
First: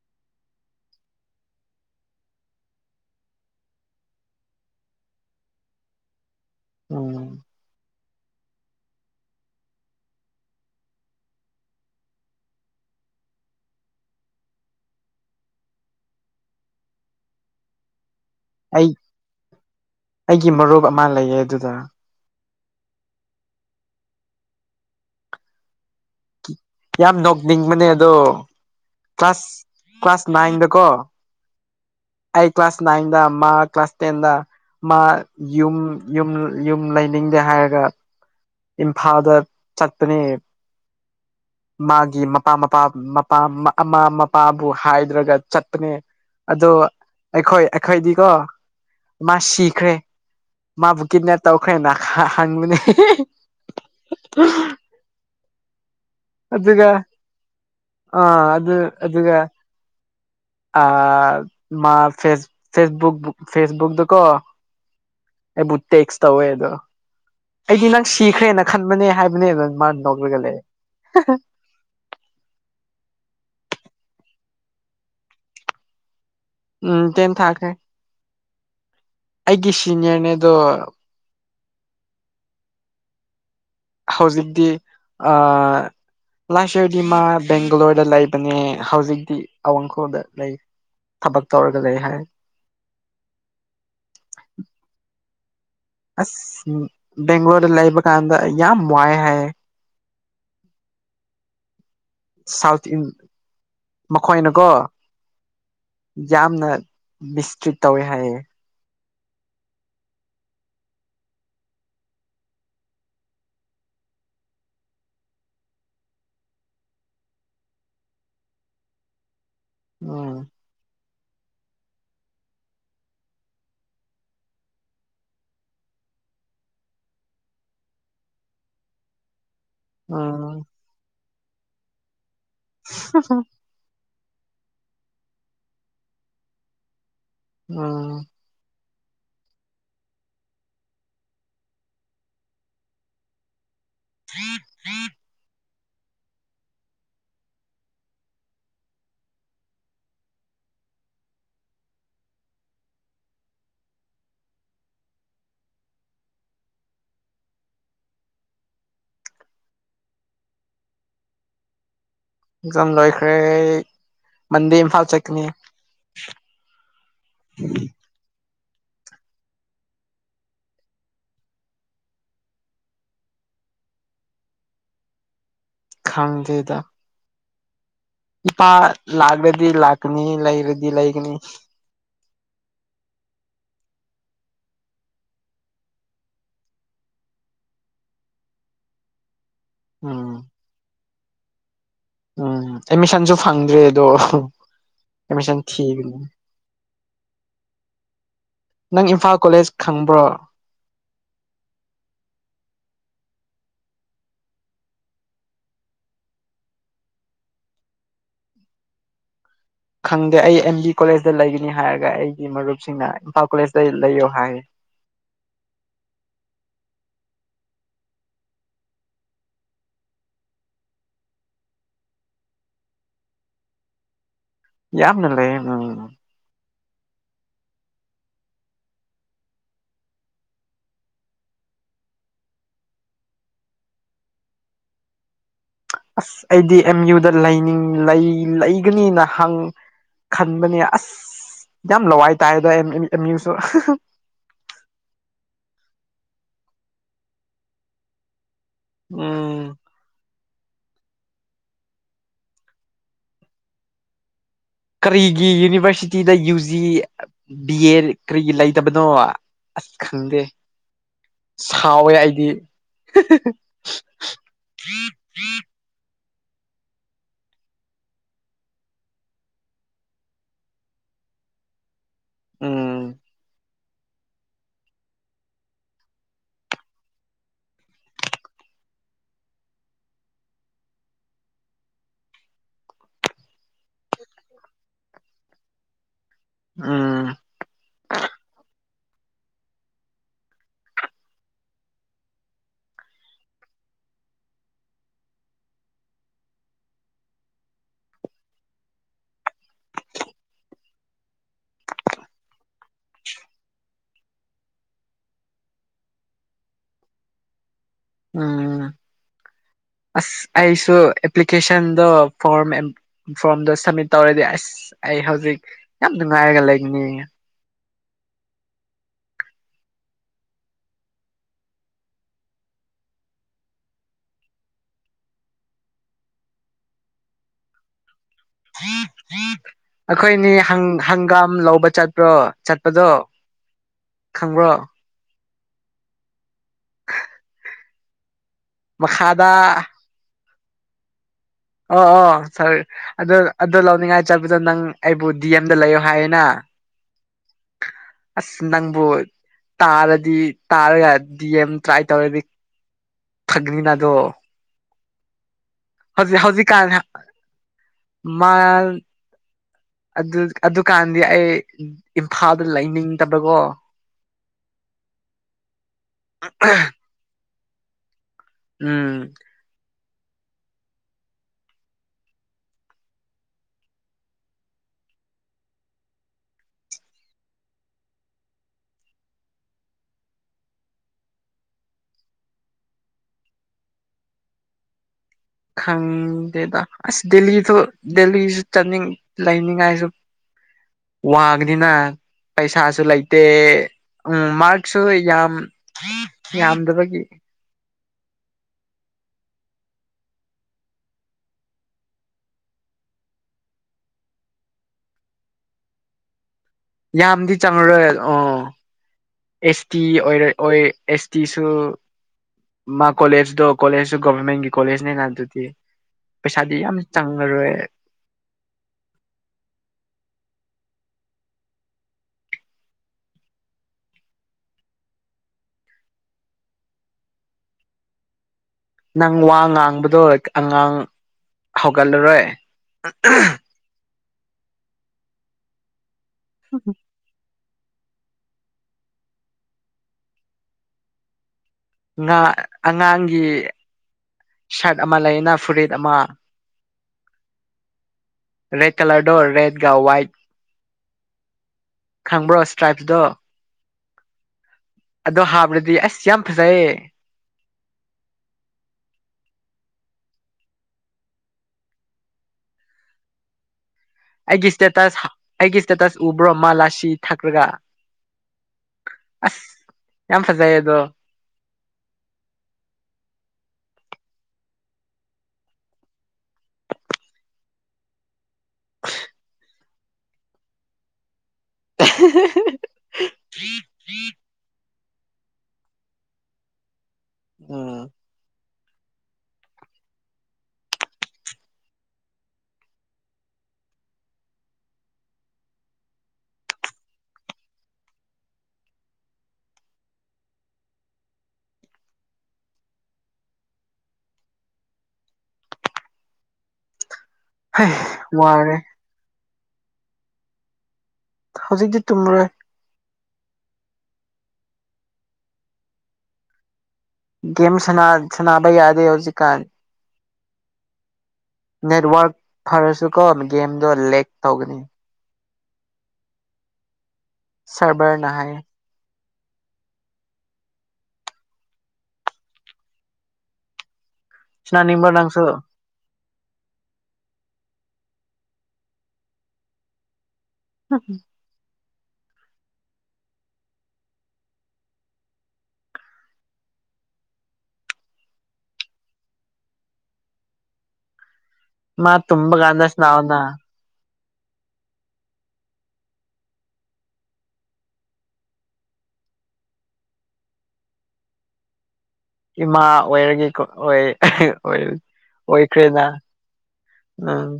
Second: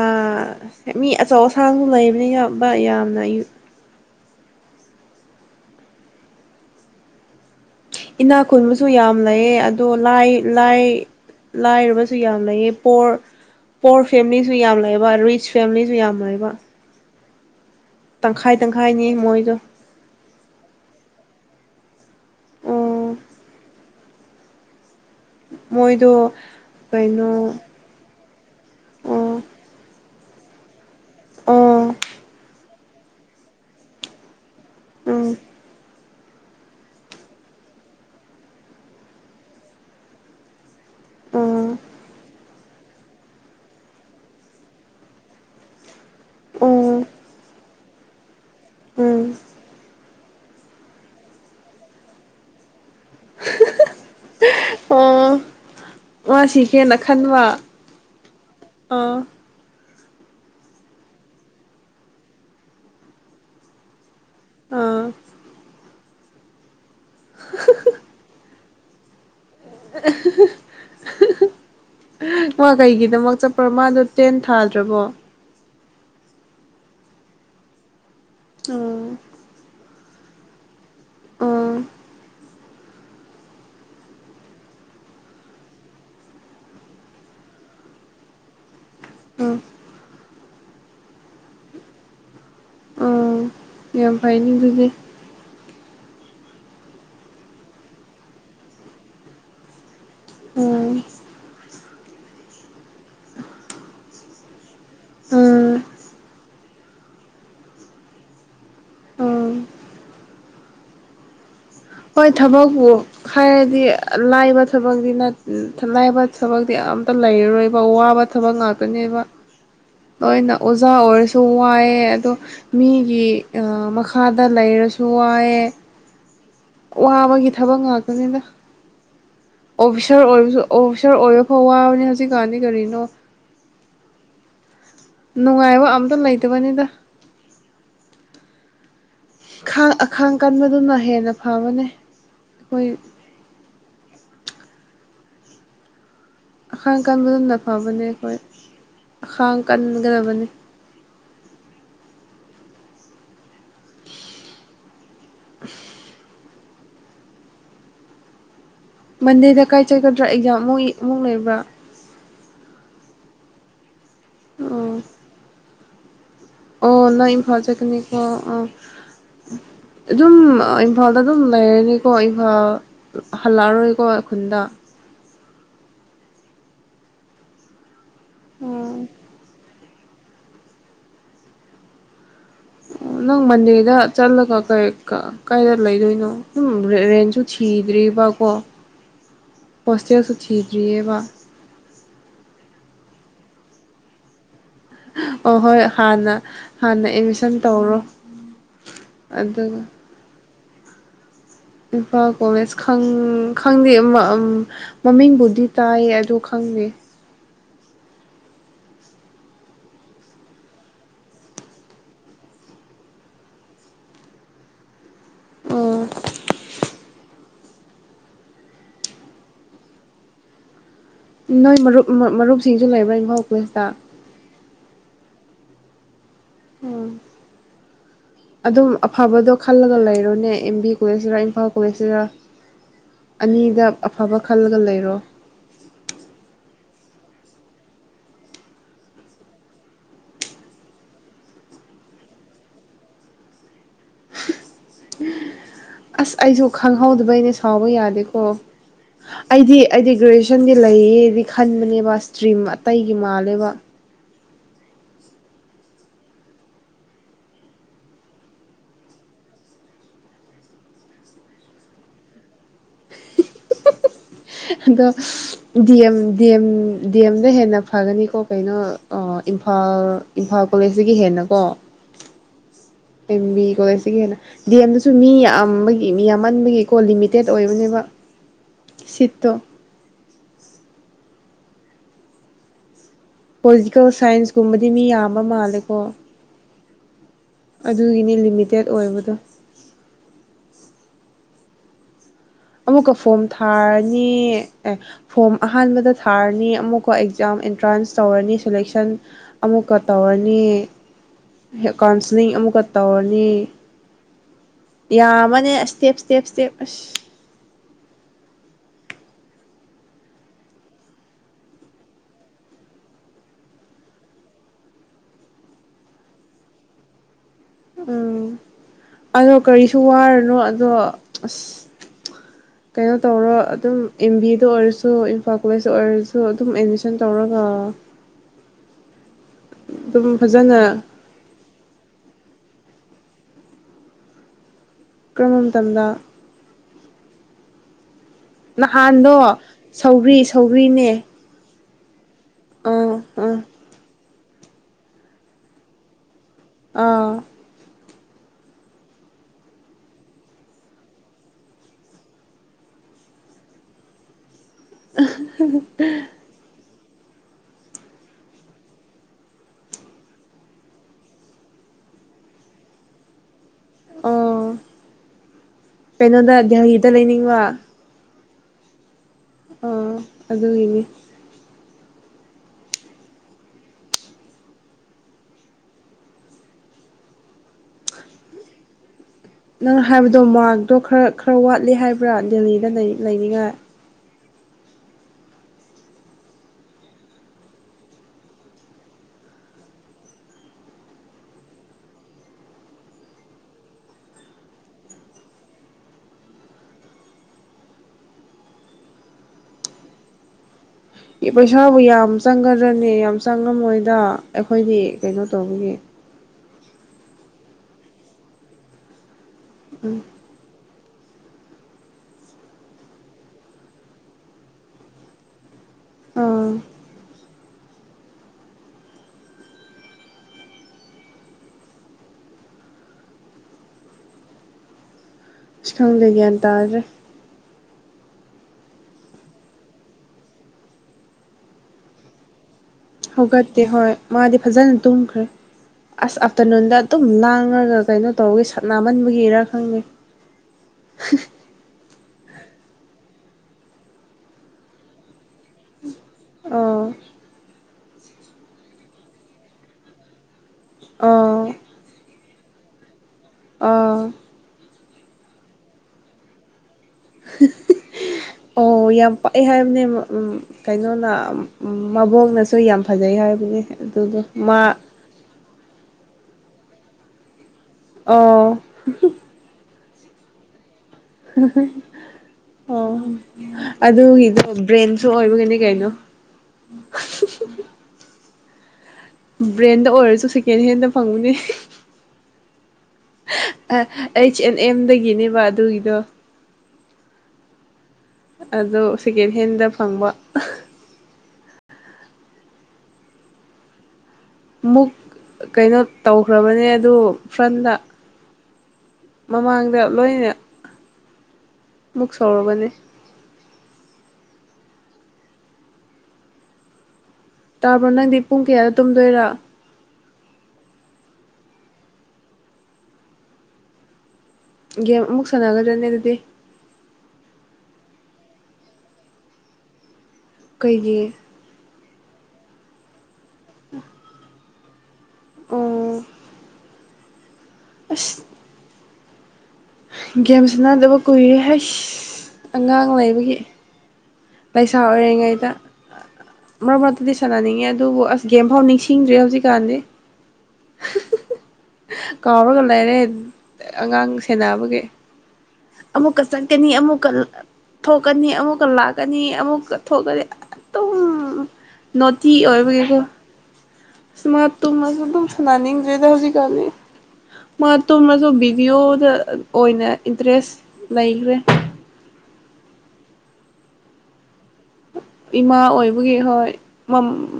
ꯃꯤ ꯑꯆꯧ ꯑꯁꯥꯡ ꯂꯩꯕꯅꯤꯅ ꯕ ꯌꯥꯝꯅ ꯌꯨ ꯑꯪ ꯏꯅꯥ ꯈꯨꯟꯕꯁꯨ ꯌꯥꯝ ꯂꯩꯌꯦ ꯑꯗꯣ ꯂꯥꯏ ꯂꯥꯏ ꯂꯥꯏꯔꯕꯁꯨ ꯌꯥꯝ ꯂꯩꯌꯦ ꯄꯣꯔ ꯄꯣꯔ ꯐꯦꯝꯂꯤꯁꯨ ꯌꯥꯝ ꯂꯩꯕ ꯔꯤꯆ ꯐꯦꯝꯂꯤꯁꯨ ꯌꯥꯝ ꯂꯩꯕ ꯇꯪꯈꯥꯏ ꯑꯩ ꯇꯪꯈꯥꯏꯅꯤ ꯃꯣꯏꯗꯣ ꯑꯩꯒꯤ ꯃꯔꯨꯞ ꯑꯃ ꯂꯩꯌꯦ ꯑꯗꯨꯗ ꯑꯣ ꯃꯣꯏꯗ ꯌꯥꯝ ꯅꯣꯛꯅꯤꯡꯕꯅꯦ ꯑꯗꯣ ꯑꯣ ꯀ꯭ꯂꯥꯁ ꯀ꯭ꯂꯥꯁ ꯅꯥꯏꯟꯗꯀꯣ ꯑꯣ ꯑꯩ ꯀ꯭ꯂꯥꯁ ꯅꯥꯏꯟꯗ ꯃꯥ ꯀ꯭ꯂꯥꯁ ꯇꯦꯟ ꯗ ꯃꯥ ꯎꯝ ꯌꯨꯝ ꯌꯨꯝ ꯌꯨꯝ ꯂꯩꯅꯤꯡꯗꯦ ꯍꯥꯏꯔꯒ ꯏꯝꯐꯥꯜꯗ ꯆꯠꯄꯅꯦ ꯑꯣ ꯃꯥꯒꯤ ꯃꯄꯥ ꯃꯄꯥ ꯃꯄꯥ ꯃ ꯑꯃꯥ ꯃꯄꯥꯕꯨ ꯍꯥꯏꯗ꯭ꯔꯒ ꯆꯠꯄꯅꯦ ꯑꯗꯣ ꯑꯣ ꯑꯩꯈꯣꯏ ꯑꯩꯈꯣꯏꯗꯤꯀꯣ ꯃꯥ ꯎꯝ ꯁꯤꯈ꯭ꯔꯦ ꯃꯥꯕꯨ ꯀꯤꯠꯅꯦꯞ ꯇꯧꯈ꯭ꯔꯦꯅ ꯍꯪꯕꯅꯦ [unintelligible] [unintelligible] ꯑꯣ ꯑꯗꯨꯒ ꯃꯥꯁꯤꯒꯦꯅ ꯈꯟꯕ ꯑꯥ ꯑꯥ ꯑ ꯃꯥ ꯐꯦ ꯐꯦꯕꯨꯛ ꯐꯦꯁꯕꯨꯛꯗꯀꯣ ꯑꯥ ꯕꯨ ꯇꯦꯛꯁ ꯇꯧꯋꯦ ꯑꯗꯣ ꯑꯩꯗꯤ ꯅꯪ ꯁꯤꯈ꯭ꯔꯦꯅ ꯈꯟꯕꯅꯦ ꯍꯥꯏꯕꯅꯦ ꯑꯗꯨ ꯃꯥ ꯅꯣꯛꯔꯒ ꯂꯩ [unintelligible] ꯃꯥ ꯀꯩꯒꯤꯗꯃꯛ ꯆꯠꯄ꯭ꯔꯣ ꯃꯥꯗꯣ ꯇꯦꯟ ꯊꯥꯗ꯭ꯔꯕꯣ ꯎꯝ ꯇ‌ꯦꯟ ꯊꯥꯈꯔ‌ꯦ ꯑꯣ ꯑꯩꯒꯤ ꯁꯤꯅꯤꯌꯔꯗꯣ ꯑꯣ ꯍꯧꯖꯤꯛꯇꯤ ꯑ ꯂꯥꯁ ꯏꯌꯔꯗꯤ ꯃꯥ ꯕꯦꯡꯒꯂꯣꯔꯗ ꯂꯩꯕꯅꯦ ꯍꯧꯖꯤꯛ ꯇꯤ ꯑꯣ ꯑꯋꯥꯡꯈꯣꯜꯗ ꯂꯩ ꯊꯕꯛ ꯇꯧꯔꯒ ꯂꯩ ꯍꯥꯏ ꯎꯝ ꯌꯥꯝ ꯐꯩꯅ‌ꯦ ꯑꯗꯨꯗꯤ ꯑꯁ ꯕ‌ꯦꯡꯒꯂꯣꯔꯗ ꯂꯩꯕ ꯀꯥꯟꯗ ꯌꯥꯝ ꯋꯥꯏ ꯍꯥꯏꯌꯦ ꯑꯣ ꯁꯥꯎꯠ ꯏꯟꯗꯤꯌꯥ ꯃꯈꯣꯏꯅꯀꯣ ꯎꯝ ꯌꯥꯝꯅ ꯃꯤꯁꯇ꯭ꯔꯤꯠ ꯇꯧꯋꯦ ꯍꯥꯏꯌꯦ ꯑꯥ ꯍꯣꯏ ꯊꯕꯛꯄꯨ ꯍꯥꯏꯔꯗꯤ ꯂꯥꯏꯕ ꯊꯕꯛꯇꯤ ꯅꯠ ꯂꯥꯏꯕ ꯊꯕꯛꯇꯤ ꯑꯝꯇ ꯂꯩꯔꯔꯣꯏꯀ‌ꯣ ꯋꯥꯕ ꯊꯕꯛ ꯉꯥꯛꯇꯅꯦꯕ ꯎꯝ ꯂꯣꯏꯅ ꯑꯣꯖꯥ ꯑꯣꯏꯔꯁꯨ ꯋꯥꯏꯑꯦ ꯑꯗꯣ ꯃꯤꯒꯤ ꯑꯥ ꯃꯈꯥꯗ ꯂꯩꯔꯁꯨ ꯋꯥꯏꯑꯦ ꯋꯥꯕꯒꯤ ꯊꯕꯛ ꯉꯥꯛꯇꯅꯤꯗ ꯑꯣꯐꯤꯁꯥꯔ ꯑꯣꯏꯔꯁꯨ ꯎꯝ ꯑꯣꯐꯤꯁꯥꯔ ꯑꯣꯏꯔ ꯍ‌ꯣ ꯋꯥꯕꯅ‌ꯦ ꯍꯧꯖꯤꯛ ꯀꯥꯟꯗꯤ [unintelligible] ꯅꯨꯡꯉꯥꯏꯕ ꯑꯝꯇ ꯂꯩꯇꯕꯅꯤꯗ ꯎꯝ ꯈꯥꯥꯡ ꯑꯈꯥꯡ ꯀꯟꯕꯗꯨꯅ ꯍꯦꯟꯅ ꯐꯕꯅꯦ ꯑꯩꯈꯣꯏ ꯑꯈꯥꯡ ꯀꯟꯕꯗꯨꯅ ꯐꯕꯅꯦ ꯑꯩꯈꯣꯏ ꯑꯈꯥꯡ ꯀꯟꯒꯗꯕꯅꯤ ꯃꯟꯗꯦꯗ ꯀꯥꯏ ꯆꯠꯒꯗ꯭ꯔꯥ ꯑꯦꯛꯖꯥꯝ ꯃ‌ꯣꯏ ꯑꯃꯨꯛ ꯂꯩꯕ꯭ꯔꯥ ꯑꯦꯛꯖꯝ ꯂꯣꯏꯈ꯭ꯔꯦ ꯃꯟꯗ‌ꯦ ꯑꯣ ꯏꯝꯐꯥꯜ ꯆꯠꯀꯅꯤ ꯑꯣ ꯅ‌ꯣꯏ ꯏꯝꯐꯥꯜ ꯆꯠꯀꯅꯤꯀꯣ ꯑ‌ꯣ ꯑꯗꯨꯝ ꯏꯝꯐꯥꯜꯗ ꯑꯗꯨꯝ ꯂꯩꯔꯅꯤꯀꯣ ꯏꯝꯐꯥꯜ ꯍꯜꯂꯛꯑꯔꯣꯏꯀꯣ ꯈꯨꯟꯗ ꯈꯪꯗꯦꯗ ꯏꯄꯥ ꯑꯣ ꯂꯥꯛꯂꯗꯤ ꯂꯥꯛꯀꯅꯤ ꯂꯩꯔꯗꯤ ꯂꯩꯒꯅꯤ ꯅꯪ ꯃꯟꯗ‌ꯦꯗ ꯆꯠꯂꯒ ꯀꯩ ꯀꯥ ꯀꯥꯏꯗ ꯂꯩꯗꯣꯏꯅꯣ ꯁꯨꯝ ꯔꯦꯟꯁꯨ ꯊꯤꯗ꯭ꯔꯤꯕ ꯀꯣ [inaudible] ꯍꯣꯁꯇꯦꯜꯁꯨ ꯊꯤꯗ꯭ꯔꯤꯌ‌ꯦꯕ ꯎꯝ ꯑꯦꯗꯃꯤꯁꯟꯁꯨ ꯐꯪꯗ꯭ꯔꯤ ꯑꯗꯣ ꯑꯣ ꯑꯦꯠꯃꯤꯁꯟ ꯍꯣꯏ ꯊꯤꯕꯅꯤ ꯍꯥꯟꯅ ꯍꯥꯟꯅ ꯑꯦꯠꯃꯤꯁꯟ ꯇꯧꯔꯣ ꯅꯪ ꯏꯝꯐꯥꯜ ꯀꯣꯂꯦꯖ ꯑꯗꯨꯒ ꯈꯪꯕ꯭ꯔꯣ ꯏꯝꯐꯥꯜ ꯀꯣꯂꯦꯖ ꯈꯪ ꯈꯪꯗꯦ ꯑꯃ ꯎꯝ ꯃꯃꯤꯡꯕꯨꯗꯤ ꯇꯥꯏꯌꯦ ꯑꯗꯨ ꯈꯪꯗꯦ ꯈꯪꯗꯦ ꯑꯩ ꯑꯦꯝ ꯕꯤ ꯀꯣꯂꯦꯖꯇ ꯂꯩꯒꯅꯤ ꯍꯥꯏꯔꯒ ꯑꯩꯒꯤ ꯃꯔꯨꯞꯁꯤꯡꯅ ꯏꯝꯐꯥꯜ ꯀꯣꯂꯦꯖꯇ ꯂꯩꯌꯣ ꯍꯥꯏ ꯑꯣ ꯅꯣꯏ ꯃꯔꯨꯞ ꯃꯔꯨꯞꯁꯤꯡꯁꯨ ꯂꯩꯕ꯭ꯔꯥ ꯏꯝꯐꯥꯜ ꯀ‌ꯣꯂ‌ꯦꯖꯇ ꯌꯥꯝꯅ ꯂꯩꯌ‌ꯦ ꯎꯝ ꯎꯝ [inaudible] ꯑꯗꯨꯝ ꯑꯐꯕꯗꯣ ꯈꯜꯂꯒ ꯂꯩꯔꯣꯅꯦ ꯑꯦꯝ ꯕꯤ ꯀꯣꯂꯦꯖꯁꯤꯔ ꯏꯝꯐꯥꯜ ꯀꯣꯂꯦꯖꯁꯤꯔ ꯑꯅꯤꯗ ꯑꯐꯕ ꯈꯜꯂꯒ ꯂꯩꯔꯣ ꯑꯁ ꯑꯩꯗꯤ ꯑꯦꯝ ꯌꯨꯗ ꯂꯩꯅꯤꯡ ꯂꯩꯒꯅꯤꯅ ꯍꯪ ꯈꯟꯕꯅꯦ ꯑꯁ ꯌꯥꯝ ꯂꯋꯥꯏ ꯇꯥꯏꯗꯣ ꯑꯦꯝ ꯌꯨꯁꯨ ꯑꯁ ꯑꯩꯁꯨ ꯈꯪꯍꯧꯗꯕꯩꯩꯅ ꯁꯥꯎꯕ ꯌꯥꯗꯦꯀꯣ ꯎꯝ ꯑꯩꯗꯤ ꯑꯩꯗꯤ ꯒ꯭ꯔꯦꯖꯨꯦꯁꯟꯗꯤ ꯂꯩꯌꯦꯗꯤ ꯈꯟꯕꯅꯦꯕ ꯏꯁꯇ꯭ꯔꯤꯝ ꯑꯇꯩꯒꯤ ꯃꯥꯜꯂꯦꯕ ꯀꯔꯤꯒꯤ ꯌꯨꯅꯤꯕꯔꯁꯤꯇꯤꯗ ꯌꯨ ꯖꯤ ꯕꯤ ꯑꯦ ꯀꯔꯤ ꯂꯩꯇꯕꯅꯣ ꯑꯁ ꯈꯪꯗꯦ ꯁꯥꯎꯋꯦ ꯑꯩꯗꯤ ꯑꯗꯣ ꯗꯤꯑꯦꯝ ꯗꯤꯑꯦꯝ ꯗꯤꯑꯦꯝꯗ ꯍꯦꯟꯅ ꯐꯒꯅꯤꯀꯣ ꯀꯩꯅꯣ ꯏꯝꯐꯥꯜ ꯏꯝꯐꯥꯜ ꯀꯣꯂꯦꯖꯇꯒꯤ ꯍꯦꯟꯅꯀꯣ ꯎꯝ ꯏ ꯃꯤ ꯀꯣꯂꯦꯖꯇꯥꯒꯤ ꯍꯦꯟꯅꯥ ꯗ ꯑꯦꯝꯗꯁꯨ ꯃꯤ ꯌꯥꯝꯕꯒꯤ ꯃꯤ ꯌꯥꯝꯃꯟꯕꯒꯤꯀꯣ ꯂꯤꯃꯤꯇꯦꯠ ꯑꯣꯏꯕꯅꯦꯕ ꯁꯤꯠꯇꯣ ꯄꯣꯂꯤꯇꯤꯀꯦꯜ ꯁꯥꯏꯟꯁꯀꯨꯝꯕꯗꯤ ꯃꯤ ꯌꯥꯝꯕ ꯃꯥꯜꯂꯦꯀꯣ ꯑꯝ ꯑꯗꯨꯒꯤꯅꯤ ꯂꯤꯃꯤꯇꯦꯠ ꯑꯣꯏꯕꯗꯣ ꯑꯃꯨꯛꯀ ꯐꯣꯝ ꯊꯥꯔꯅꯤ ꯑꯦ ꯐꯣꯝ ꯑꯍꯥꯟꯕꯗ ꯊꯥꯔꯅꯤ ꯑꯃꯨꯛꯀ ꯑꯦꯛꯖꯥꯝ ꯑꯦꯟꯇ꯭ꯔꯥꯟꯁ ꯇꯧꯔꯅꯤ ꯁꯦꯂꯦꯛꯁꯟ ꯑꯃꯨꯛꯀ ꯇꯧꯔꯅꯤ ꯍꯦꯛ ꯀꯥꯎꯟꯁꯤꯂꯤꯡ ꯑꯃꯨꯛꯀ ꯇꯧꯔꯅꯤ ꯌꯥꯝꯃꯅꯦ ꯁꯇꯦꯞ ꯁ꯭ꯇꯦꯞ ꯁ꯭ꯇꯦꯞ ꯑꯁ ꯎꯝ ꯑꯁ ꯑꯩꯁꯨ ꯑꯦꯄ꯭ꯂꯀꯦꯁꯟꯗ ꯐꯣꯔꯝ ꯐꯣꯔꯝꯗꯣ ꯁꯝꯃꯤꯠ ꯇꯧꯔꯗꯤ ꯑꯁ ꯑꯩ ꯍꯧꯖꯤꯛ ꯌꯥꯝ ꯅꯨꯡꯉꯥꯏꯔꯒ ꯂꯩꯒꯅꯤ ꯎꯝ ꯑꯗꯣ ꯀꯔꯤꯁꯨ ꯋꯥꯔꯅꯣ ꯑꯗꯣ ꯑꯁ [inaudible] ꯀꯩꯅꯣ ꯇꯧꯔꯣ ꯑꯗꯨꯝ ꯑꯦꯝ ꯕꯤ ꯑꯦꯗ ꯑꯣꯏꯔꯁꯨ ꯏꯝꯐꯥꯜ ꯀꯣꯂꯦꯖꯇ ꯑꯣꯏꯔꯁꯨ ꯑꯗꯨꯝ ꯑꯦꯠꯃꯤꯁꯟ ꯇꯧꯔꯒ ꯑꯗꯨꯝ ꯑꯩꯈꯣꯏꯅꯤ ꯐꯖꯅ ꯍꯪꯒꯥꯝ ꯂꯧꯕ ꯆꯠ ꯆꯠꯄ꯭ꯔꯣ ꯆꯠꯄꯗꯣ ꯈꯪꯕ꯭ꯔꯣ ꯀꯔꯝꯕ ꯃꯇꯝꯗ ꯅꯍꯥꯟꯗꯣ ꯃꯈꯥꯗ ꯁꯧ꯭ꯒꯔꯤ ꯁꯧ꯭ꯒꯔꯤꯅꯦ ꯑꯣ ꯑꯣ ꯁꯥꯔ ꯑꯗꯨ ꯑꯥ ꯑꯗꯨ ꯂꯧꯅꯤꯡꯉꯥꯏ ꯆꯠꯄꯗ ꯅꯪ ꯑꯩꯕꯨ ꯗꯤ ꯑꯦꯝꯗ ꯂꯩꯌꯣ ꯍꯥꯏꯌꯦꯅ ꯑꯥ ꯑꯁ ꯅꯪꯕꯨ ꯇꯥꯔꯗꯤ ꯇꯥꯔꯒ ꯗꯤ ꯑꯦꯝ ꯇ꯭ꯔꯥꯏ ꯇꯧꯔꯗꯤ ꯐꯛꯅꯤꯅꯗꯣ ꯑ [unintelligible] ꯍꯧꯖꯤꯛ ꯍꯧꯖꯤꯛꯀꯥꯟ ꯃꯥ ꯑꯗꯨ ꯑꯗꯨꯀꯥꯟꯗꯤ ꯑꯩ ꯏꯝꯐꯥꯜꯗ ꯂꯩꯅꯤꯡꯗꯕꯀꯣ ꯑꯣ ꯀꯩꯅꯣꯗ ꯗꯦꯜꯍꯤꯗ ꯂꯩꯅꯤꯡꯕ ꯎꯝ ꯎꯝ ꯑꯗꯨꯒꯤꯅꯦ ꯅꯪ ꯍꯥꯏꯕꯗꯣ ꯃꯥꯔꯛꯇꯣ ꯈꯔ ꯈꯔ ꯋꯥꯠꯂꯤ ꯍꯥꯏꯕ꯭ꯔꯥ ꯗꯦꯜꯂꯤꯗ ꯂꯩ ꯂꯩꯅꯤꯡꯉꯥꯏ ꯈꯪꯗꯦꯗ ꯑꯁ ꯗꯦꯜꯂꯤꯗ ꯗꯦꯜꯂꯤꯁꯨ ꯆꯠꯅꯤꯡ ꯂꯩꯅꯤꯡꯉꯥꯏꯁꯨ ꯋꯥꯒꯅꯤꯅ ꯄꯩꯁꯥꯁꯨ ꯂꯩꯇꯦ ꯎꯝ ꯃꯥꯔꯛꯁꯨ ꯌꯥꯝ ꯌꯥꯝꯗꯕꯒꯤ ꯄꯩꯁꯥꯕꯨ ꯌꯥꯝ ꯆꯪꯒꯗ꯭ꯔꯅꯦ ꯌꯥꯝ ꯆꯪꯉꯝꯃꯣꯏꯗ ꯑꯩꯈꯣꯏꯗꯤ ꯀꯩꯅꯣ ꯇꯧꯕꯒꯤ ꯌꯥꯝꯗꯤ ꯆꯪꯉꯔꯣꯏ ꯑꯣ ꯑꯦꯁ ꯇꯤ ꯎꯝ ꯑꯣꯏꯔ ꯑꯣꯏ ꯑꯦꯁ ꯇꯤꯁꯨ ꯃꯥ ꯀꯣꯂꯦꯖꯇꯣ ꯀꯣꯂꯦꯖꯁꯨ ꯒꯣꯕꯔꯃꯦꯟꯒꯤ ꯀꯣꯂꯦꯖꯅꯦꯅ ꯑꯗꯨꯗꯤ ꯑꯥ ꯄꯩꯁꯥꯗꯤ ꯌꯥꯝ ꯆꯪꯉꯔꯣꯏ ꯑꯁ ꯈꯪꯗꯦ ꯒ꯭ꯌꯥꯟ ꯇꯥꯗ꯭ꯔꯦ ꯅꯪ ꯋꯥ ꯉꯥꯡꯕꯗꯣ ꯑꯉꯥꯡ ꯍꯧꯒꯠꯂꯔꯣꯏ ꯍꯧꯒꯠꯇꯦ ꯍꯣꯏ ꯃꯥꯗꯤ ꯐꯖꯅ ꯇꯨꯝꯈ꯭ꯔꯦ ꯑꯁ ꯑꯥꯞꯇꯔꯅꯨꯟꯗ ꯑꯗꯨꯝ ꯂꯥꯡꯉꯒ ꯀꯩꯅꯣ ꯇꯧꯕꯒꯤ ꯁꯥꯅꯥꯃꯟꯕꯒꯤꯔꯥ ꯈꯪꯗꯦ ꯉꯥ ꯑꯉꯥꯡꯒꯤ ꯁꯥꯔꯠ ꯑꯃ ꯂꯩꯌꯦꯅ ꯐꯨꯔꯤꯠ ꯑꯃ ꯑꯥ ꯔꯦꯠ ꯀꯂꯔꯗꯣ ꯔꯦꯠꯒ ꯋꯥꯏꯠ ꯑꯣ ꯈꯪꯕ꯭ꯔꯣ ꯏꯁ꯭ꯇ꯭ꯔꯥꯏꯞꯇꯣ ꯑꯣ ꯑꯗꯣ ꯍꯥꯞꯔꯗꯤ ꯑꯁ ꯌꯥꯝ ꯐꯖꯩꯌꯦ ꯑꯣ ꯌꯥꯝ ꯄꯛꯑꯦ ꯍꯥꯏꯕꯅꯦꯕ ꯎꯝ ꯀꯩꯅꯣꯅ ꯃꯕꯣꯛꯅꯁꯨ ꯌꯥꯝ ꯐꯖꯩ ꯍꯥꯏꯕꯅꯦ ꯑꯗꯨꯗꯣ ꯑꯩꯒꯤ ꯃꯥ ꯏꯁꯇꯦꯇꯁ ꯑꯩꯒꯤ ꯏꯁꯇꯦꯇꯁ ꯎꯕ꯭ꯔꯣ ꯃꯥ ꯂꯥꯁꯤ ꯊꯛꯔꯒ ꯑꯣ ꯑꯁ ꯌꯥꯝ ꯐꯖꯩꯌꯦ ꯑꯗꯣ ꯑꯣ ꯑꯗꯨꯒꯤꯗꯣ ꯕ꯭ꯔꯦꯟꯁꯨ ꯑꯣꯏꯕꯒꯤꯅꯤ ꯀꯩꯅꯣ [unintelligible] ꯕ꯭ꯔꯦꯟꯗ ꯑꯣꯏꯔꯁꯨ ꯁꯦꯀꯦꯟ ꯍꯦꯟꯗ ꯐꯪꯒꯅꯦ [unintelligible] ꯑ ꯑꯩꯆ ꯑꯦꯟ ꯑꯦꯝꯗꯒꯤꯅꯦꯕ ꯑꯗꯨꯒꯤꯗꯣ ꯎꯝ ꯑꯗꯣ ꯁꯦꯀꯦꯟ ꯍꯦꯟꯗ ꯐꯪꯕ ꯑꯃꯨꯛ ꯀꯩꯅꯣ ꯇꯧꯈ꯭ꯔꯕꯅꯦ ꯑꯗꯨ ꯐ꯭ꯔꯟꯗ ꯃꯃꯥꯡꯗ ꯂꯣꯏꯅ ꯕꯨꯛ ꯁꯧꯔꯕꯅꯤ ꯍꯩ ꯇꯥꯕ꯭ꯔꯣ ꯅꯪꯗꯤ ꯄꯨꯡ ꯋꯥꯔꯦ ꯀꯌꯥꯗ ꯇꯨꯝꯗꯣꯏꯔꯥ ꯍꯧꯖꯤꯛꯇꯤ ꯇꯨꯝꯃꯔꯣꯏ ꯒꯦꯝ ꯑꯃꯨꯛ ꯁꯥꯟꯅꯒꯗ꯭ꯔꯅꯦ ꯑꯗꯨꯗꯤ ꯒꯦꯝ ꯁꯥꯟꯅ ꯁꯥꯟꯅꯕ ꯌꯥꯗꯦ ꯍꯧꯖꯤꯛꯀꯥꯟ ꯀꯩꯒꯤ ꯅꯦꯠꯋꯥꯔꯛ ꯐꯔꯁꯨꯀꯣ ꯒꯦꯝꯗꯣ ꯂꯦꯛ ꯇꯧꯒꯅꯤ ꯎꯝ ꯁꯔꯕꯔꯅ ꯍꯥꯏꯌꯦ ꯒꯦꯝ ꯁꯅꯥꯗꯕ ꯀꯨꯏꯔꯦ ꯍꯩꯁ ꯑꯉꯥꯡ ꯂꯩꯕꯒꯤ ꯄꯩꯁꯥ ꯁꯥꯟꯅꯅꯤꯡꯕ꯭ꯔꯣ ꯅꯪꯁꯨ ꯑꯣꯏꯔꯤꯉꯩꯗ ꯃꯔꯛ ꯃꯔꯛꯇꯗꯤ ꯁꯥꯟꯅꯅꯤꯡꯉꯦ ꯑꯗꯨꯕꯨ ꯑꯁ ꯒꯦꯝꯐꯥꯎ ꯅꯤꯡꯁꯤꯡꯗ꯭ꯔꯦ ꯍꯧꯖꯤꯛꯀꯥꯟꯗꯤ [unintelligible] ꯀꯥꯎꯔꯒ ꯂꯩꯔꯦ ꯑꯉꯥꯡ ꯁꯦꯟꯅꯕꯒꯤ ꯑꯃꯨꯛꯀ ꯆꯠꯀꯅꯤ ꯑꯃꯨꯛꯀ ꯊꯣꯛꯀꯅꯤ ꯑꯃꯨꯛꯀ ꯂꯥꯛ ꯀꯅꯤ ꯑꯃꯨꯛꯀ ꯊꯣꯛꯀꯗꯤ ꯑꯗꯨꯝ ꯃꯥ ꯅꯣꯇꯤ ꯇꯨꯝꯕ ꯀꯥꯟꯗ ꯑꯣꯏꯕꯒꯤꯀꯣ ꯁꯥꯟꯅꯧꯅ ꯁꯨꯃꯥ ꯇꯨꯝꯃꯖꯨ ꯑꯗꯨꯝ ꯁꯅꯅꯤꯡꯗ꯭ꯔꯦꯗ ꯍꯧꯖꯤꯛꯀꯟꯗꯤ ꯃꯥ ꯇꯣꯝꯃꯖꯨ ꯚꯤꯗꯤꯑꯣꯗ ꯑꯣꯏꯅ ꯏꯟꯇꯔꯦꯁ ꯂꯩꯒ꯭ꯔꯦ ꯏꯃꯥ ꯑꯣꯏꯔꯒꯦꯀꯣ ꯑꯣꯏ ꯑꯣꯏ ꯏꯃꯥ ꯑꯣꯏꯈ꯭ꯔꯦꯅ ꯑꯣꯏꯕꯒꯤ ꯍꯣꯏ ꯃꯝ ꯎꯝ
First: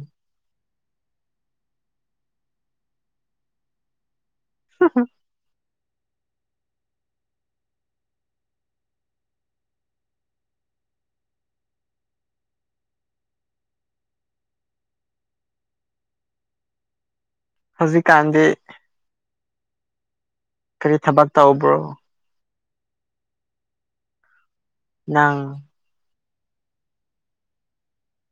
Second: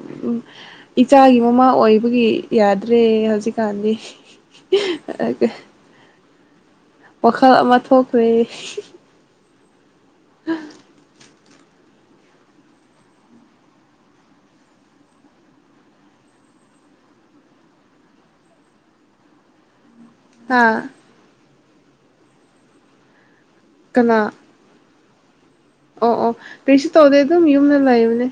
ꯏꯆꯥꯒꯤ ꯃꯃꯥ ꯑꯣꯏꯕꯒꯤ ꯌꯥꯗ꯭ꯔꯦ ꯍꯧꯖꯤꯛꯀꯥꯟꯗꯤ [unintelligible] ꯑꯒ ꯋꯥꯈꯜ ꯑꯃ ꯊꯣꯛꯈ꯭ꯔꯦ [unintelligible] ꯍꯧꯖꯤꯛꯀꯥꯟꯗꯤ ꯍꯥ ꯀꯔꯤ ꯊꯕꯛ ꯇꯧꯕꯔꯣ ꯀꯅꯥ ꯅꯪ ꯑꯣ ꯑꯣ ꯀꯔꯤꯁꯨ ꯇꯧꯗꯦ ꯑꯗꯨꯝ ꯌꯨꯝꯗ ꯂꯩꯕꯅꯦ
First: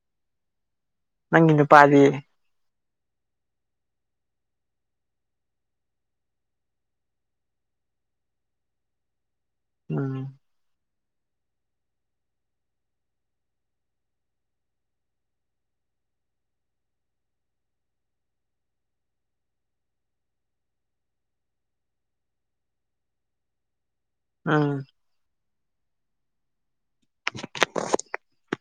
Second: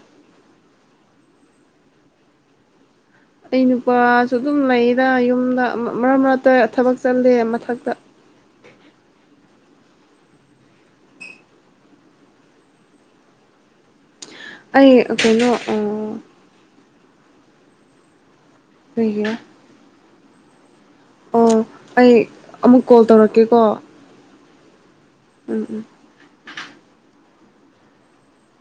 ꯅꯪꯒꯤ ꯅꯨꯄꯥꯗꯤ ꯑꯩ ꯅꯨꯄꯥꯁꯨ ꯑꯗꯨꯝ ꯂꯩꯗ ꯌꯨꯝꯗ ꯃꯔꯛ ꯃꯔꯛꯇ ꯊꯕꯛ ꯆꯠꯂꯦ ꯃꯊꯛꯇ ꯎꯝ ꯑꯩ ꯀꯩꯅꯣ ꯑ ꯀꯩꯒꯤꯔ ꯎꯝ ꯑꯩ ꯑꯃꯨꯛ ꯀꯣꯜ ꯇꯧꯔꯛꯀꯦꯀꯣ ꯎꯝ ꯎꯝ ꯎꯝ [unintelligible]